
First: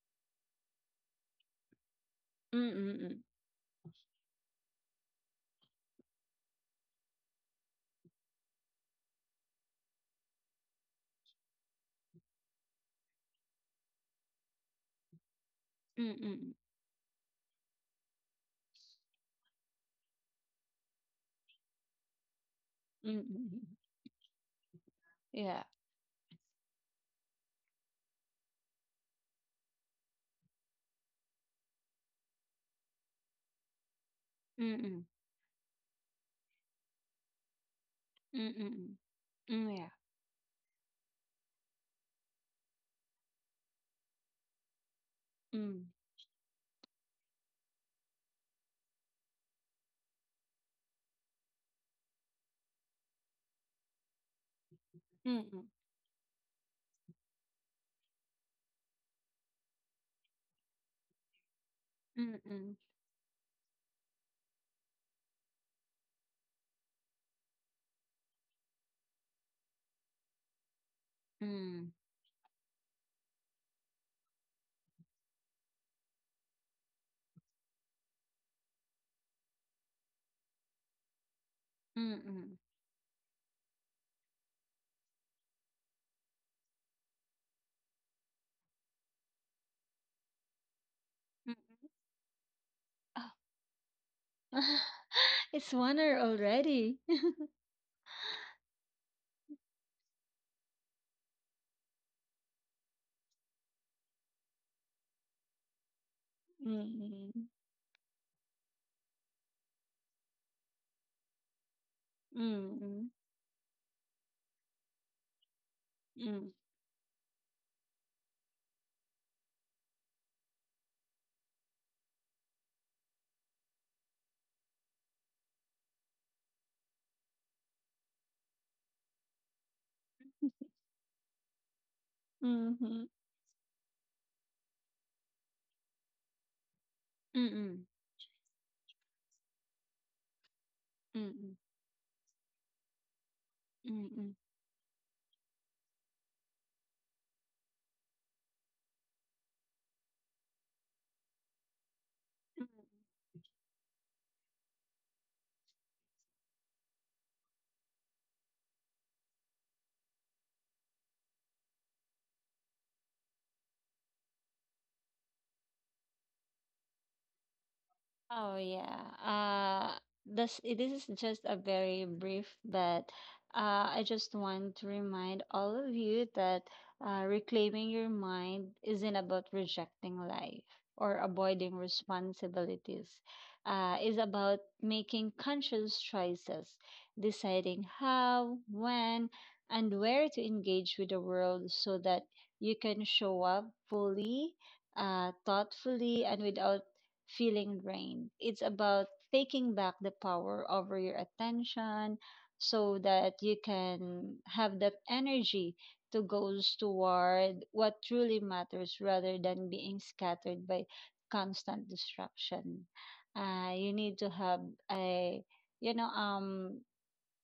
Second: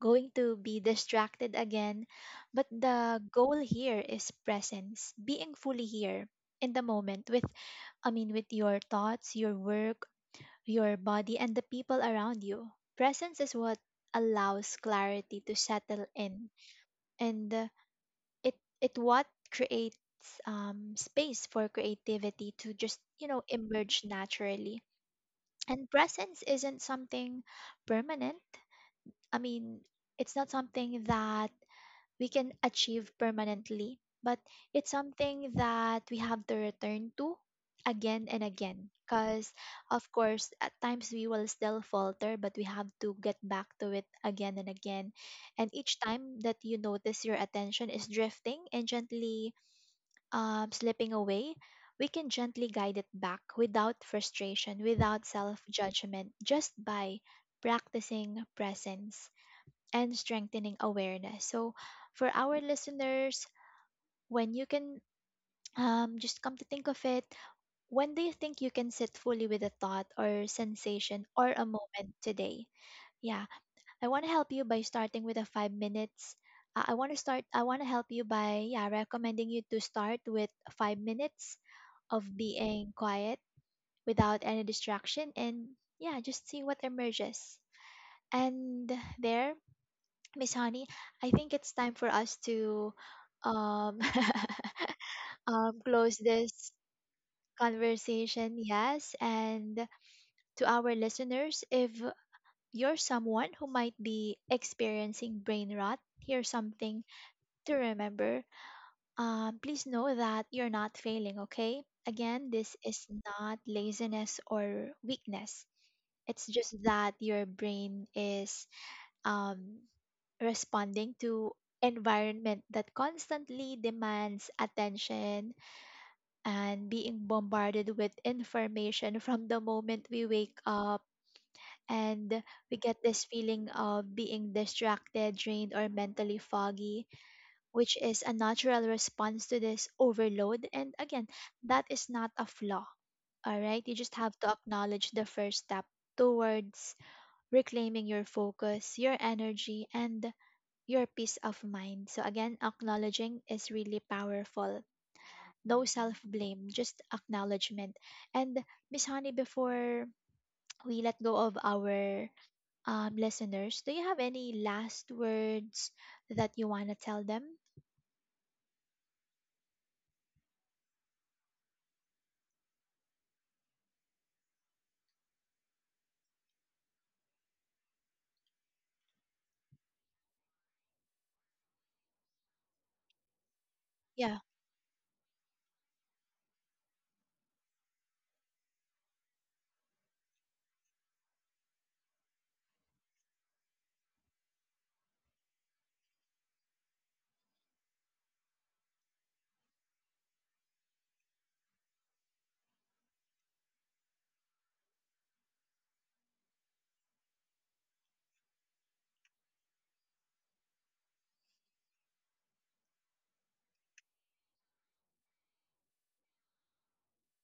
[SPEAKER 1] going to be distracted again, but the
[SPEAKER 2] Mm-mm-mm.
[SPEAKER 1] goal here is presence, being fully here in the moment with, I mean with your thoughts, your work, your body, and the people around you. Presence is what allows clarity to settle in,
[SPEAKER 2] Mm-mm.
[SPEAKER 1] and it what creates space for creativity to just
[SPEAKER 2] Mm-mm.
[SPEAKER 1] emerge naturally.
[SPEAKER 2] Yeah.
[SPEAKER 1] And presence isn't something permanent, I mean, it's not something that we can achieve permanently, but
[SPEAKER 2] Mm,
[SPEAKER 1] it's
[SPEAKER 2] mm,
[SPEAKER 1] something that we have to return to again and again,
[SPEAKER 2] mm,
[SPEAKER 1] because
[SPEAKER 2] mm, yeah.
[SPEAKER 1] of course at times we will still falter, but we have to get back to it again and again. And
[SPEAKER 2] Mm,
[SPEAKER 1] each time that you notice your attention is drifting and gently slipping away, we can gently guide it back without frustration, without
[SPEAKER 2] mm,
[SPEAKER 1] self
[SPEAKER 2] mm,
[SPEAKER 1] judgment, just by practicing presence and strengthening awareness. So, for our
[SPEAKER 2] mm,
[SPEAKER 1] listeners, when you can, just come to think of it, when do you think you can sit fully with a thought or sensation or a
[SPEAKER 2] mm,
[SPEAKER 1] moment today? Yeah, I want to help you by starting with a 5 minutes. I want to help you by, yeah, recommending you to start with 5 minutes
[SPEAKER 2] mm,
[SPEAKER 1] of
[SPEAKER 2] mm,
[SPEAKER 1] being quiet without any distraction and yeah, just see what emerges. And there, Miss Honey, I think
[SPEAKER 2] mm.
[SPEAKER 1] it's time for us to
[SPEAKER 2] Oh.
[SPEAKER 1] um
[SPEAKER 2] It's one
[SPEAKER 1] close
[SPEAKER 2] hour
[SPEAKER 1] this
[SPEAKER 2] already.
[SPEAKER 1] conversation, yes. And to our listeners, if you're someone who might be experiencing brain rot, here's
[SPEAKER 2] Mm,
[SPEAKER 1] something
[SPEAKER 2] mm,
[SPEAKER 1] to remember. Please know that you're not failing, okay? Again, this is
[SPEAKER 2] mm,
[SPEAKER 1] not laziness or weakness. It's
[SPEAKER 2] mm,
[SPEAKER 1] just that your brain is um, responding to environment that constantly demands attention and being bombarded with information from the moment we wake up, and we
[SPEAKER 2] mm,
[SPEAKER 1] get
[SPEAKER 2] mm,
[SPEAKER 1] this feeling of being distracted, drained, or mentally foggy,
[SPEAKER 2] mm,
[SPEAKER 1] which is a natural response to this overload. And again,
[SPEAKER 2] mm,
[SPEAKER 1] that is not a flaw, all right? You
[SPEAKER 2] mm,
[SPEAKER 1] just have
[SPEAKER 2] mm,
[SPEAKER 1] to acknowledge the first step towards reclaiming your focus, your energy, and your peace of mind. So, again,
[SPEAKER 2] mm.
[SPEAKER 1] acknowledging is really powerful. No self blame, just acknowledgement. And, Miss Honey, before we let go of our listeners, do you have any last words that you want to tell them?
[SPEAKER 2] Oh yeah. This is just a very brief, but I just want to remind all of you that reclaiming your mind isn't about rejecting life or avoiding responsibilities. Is
[SPEAKER 1] Yeah,
[SPEAKER 2] about making conscious choices, deciding how, when, and where to engage with the world, so that you can show up fully, thoughtfully, and without feeling drained. It's about taking back the power over your attention, so that you can have that energy to goes toward what truly matters, rather than being scattered by constant distraction. You need to have a, you know,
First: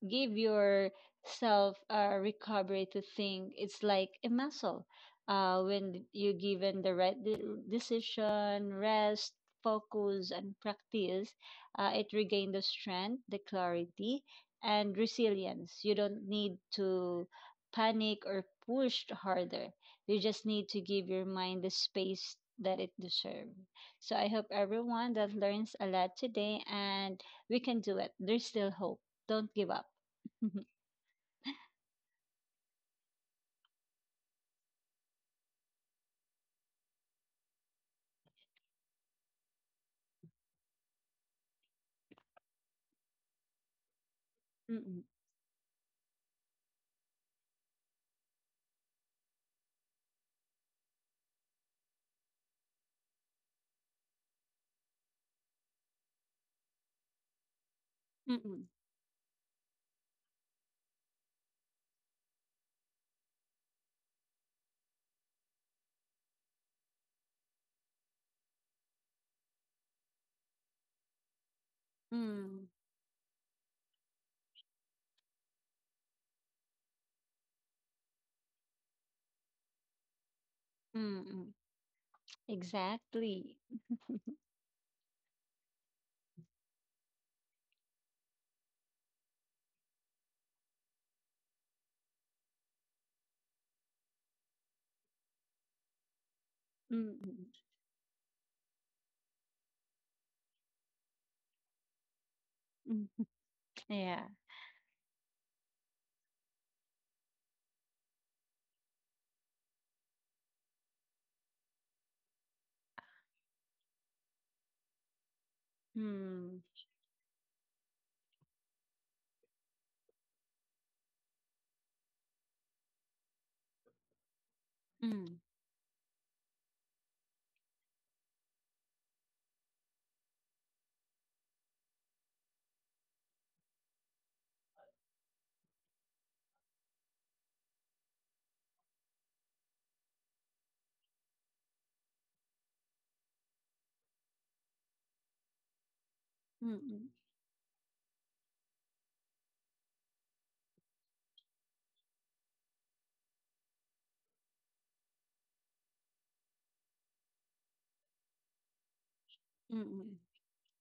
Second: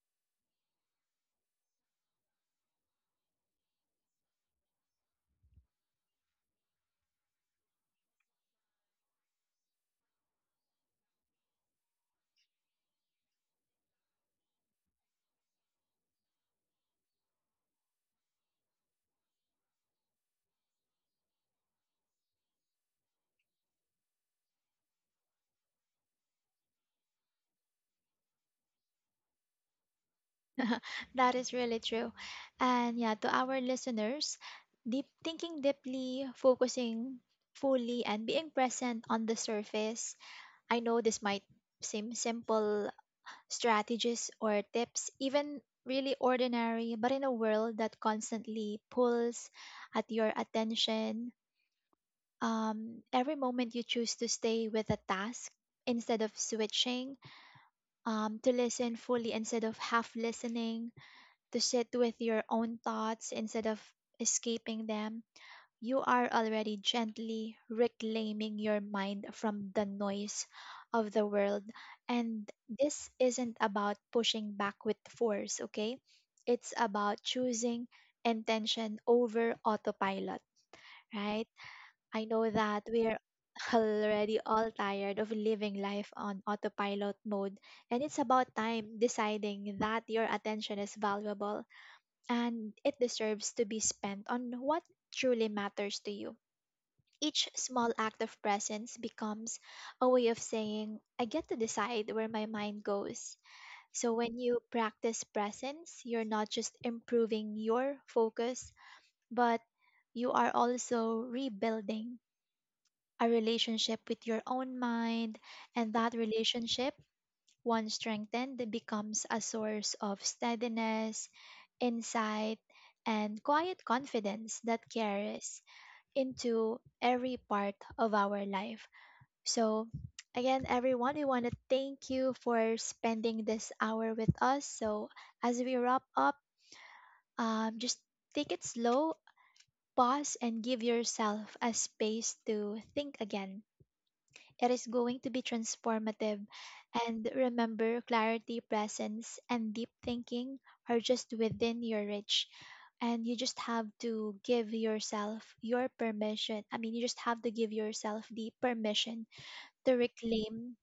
[SPEAKER 2] give yourself a recovery to think. It's like a muscle. When you're given the right decision, rest, focus, and practice, it regains the strength, the clarity, and resilience. You don't need to panic or push harder. You just need to give your mind the space that it deserves. So I hope everyone that learns a lot today, and we can do it. There's still hope, don't give up. Mhm.
[SPEAKER 1] that is really true. And, yeah, to our listeners, deep thinking deeply, focusing fully, and being present on the surface, I know this might seem simple strategies or
[SPEAKER 2] Mm,
[SPEAKER 1] tips, even really ordinary, but in a world that constantly pulls at your attention, every moment you choose to stay with a task instead of switching, to
[SPEAKER 2] mm,
[SPEAKER 1] listen fully instead of half listening, to sit with your own thoughts instead of escaping them, you are already gently reclaiming your mind from the noise of the world. And
[SPEAKER 2] mm,
[SPEAKER 1] this isn't about pushing back with force, okay? It's about choosing intention over autopilot, right?
[SPEAKER 2] mm,
[SPEAKER 1] I know that we're
[SPEAKER 2] exactly.
[SPEAKER 1] already all tired of living life on autopilot mode, and it's about time deciding that your attention is valuable and it deserves to be spent on what truly matters to you. Each
[SPEAKER 2] Mm,
[SPEAKER 1] small act of presence becomes a way of saying, I get to decide where my mind
[SPEAKER 2] mm,
[SPEAKER 1] goes. So
[SPEAKER 2] yeah.
[SPEAKER 1] when you practice presence, you're not just improving your focus, but you are also rebuilding a relationship with your own mind. And that
[SPEAKER 2] Mm,
[SPEAKER 1] relationship, once strengthened, becomes a source of steadiness, insight, and quiet confidence that
[SPEAKER 2] mm,
[SPEAKER 1] carries into every part of our life. So, again, everyone, we want to thank you for spending this hour with us. So, as we wrap up, just take it slow, pause, and give yourself a space to think again. It is going to be transformative.
[SPEAKER 2] mm,
[SPEAKER 1] And remember, clarity, presence, and deep thinking are just within your reach. And you just have to give yourself your permission. I mean, you just have to give yourself the permission to
[SPEAKER 2] mm.
[SPEAKER 1] reclaim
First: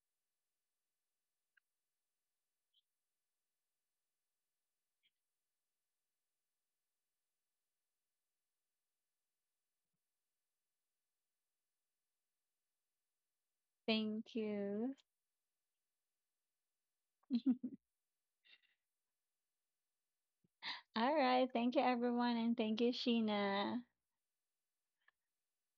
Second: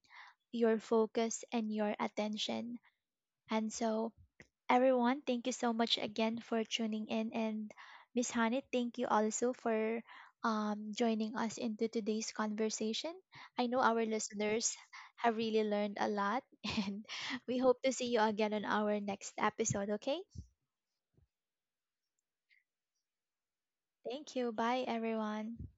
[SPEAKER 1] your focus and your attention. And so, everyone, thank you so much again for tuning in. And Miss Hanit, thank you also for joining us into today's conversation. I know our
[SPEAKER 2] Thank
[SPEAKER 1] listeners
[SPEAKER 2] you.
[SPEAKER 1] have really learned a lot, and we hope to see you again on our next episode, okay?
[SPEAKER 2] All right. Thank you, everyone. And thank you, Sheena.
[SPEAKER 1] Thank you. Bye, everyone.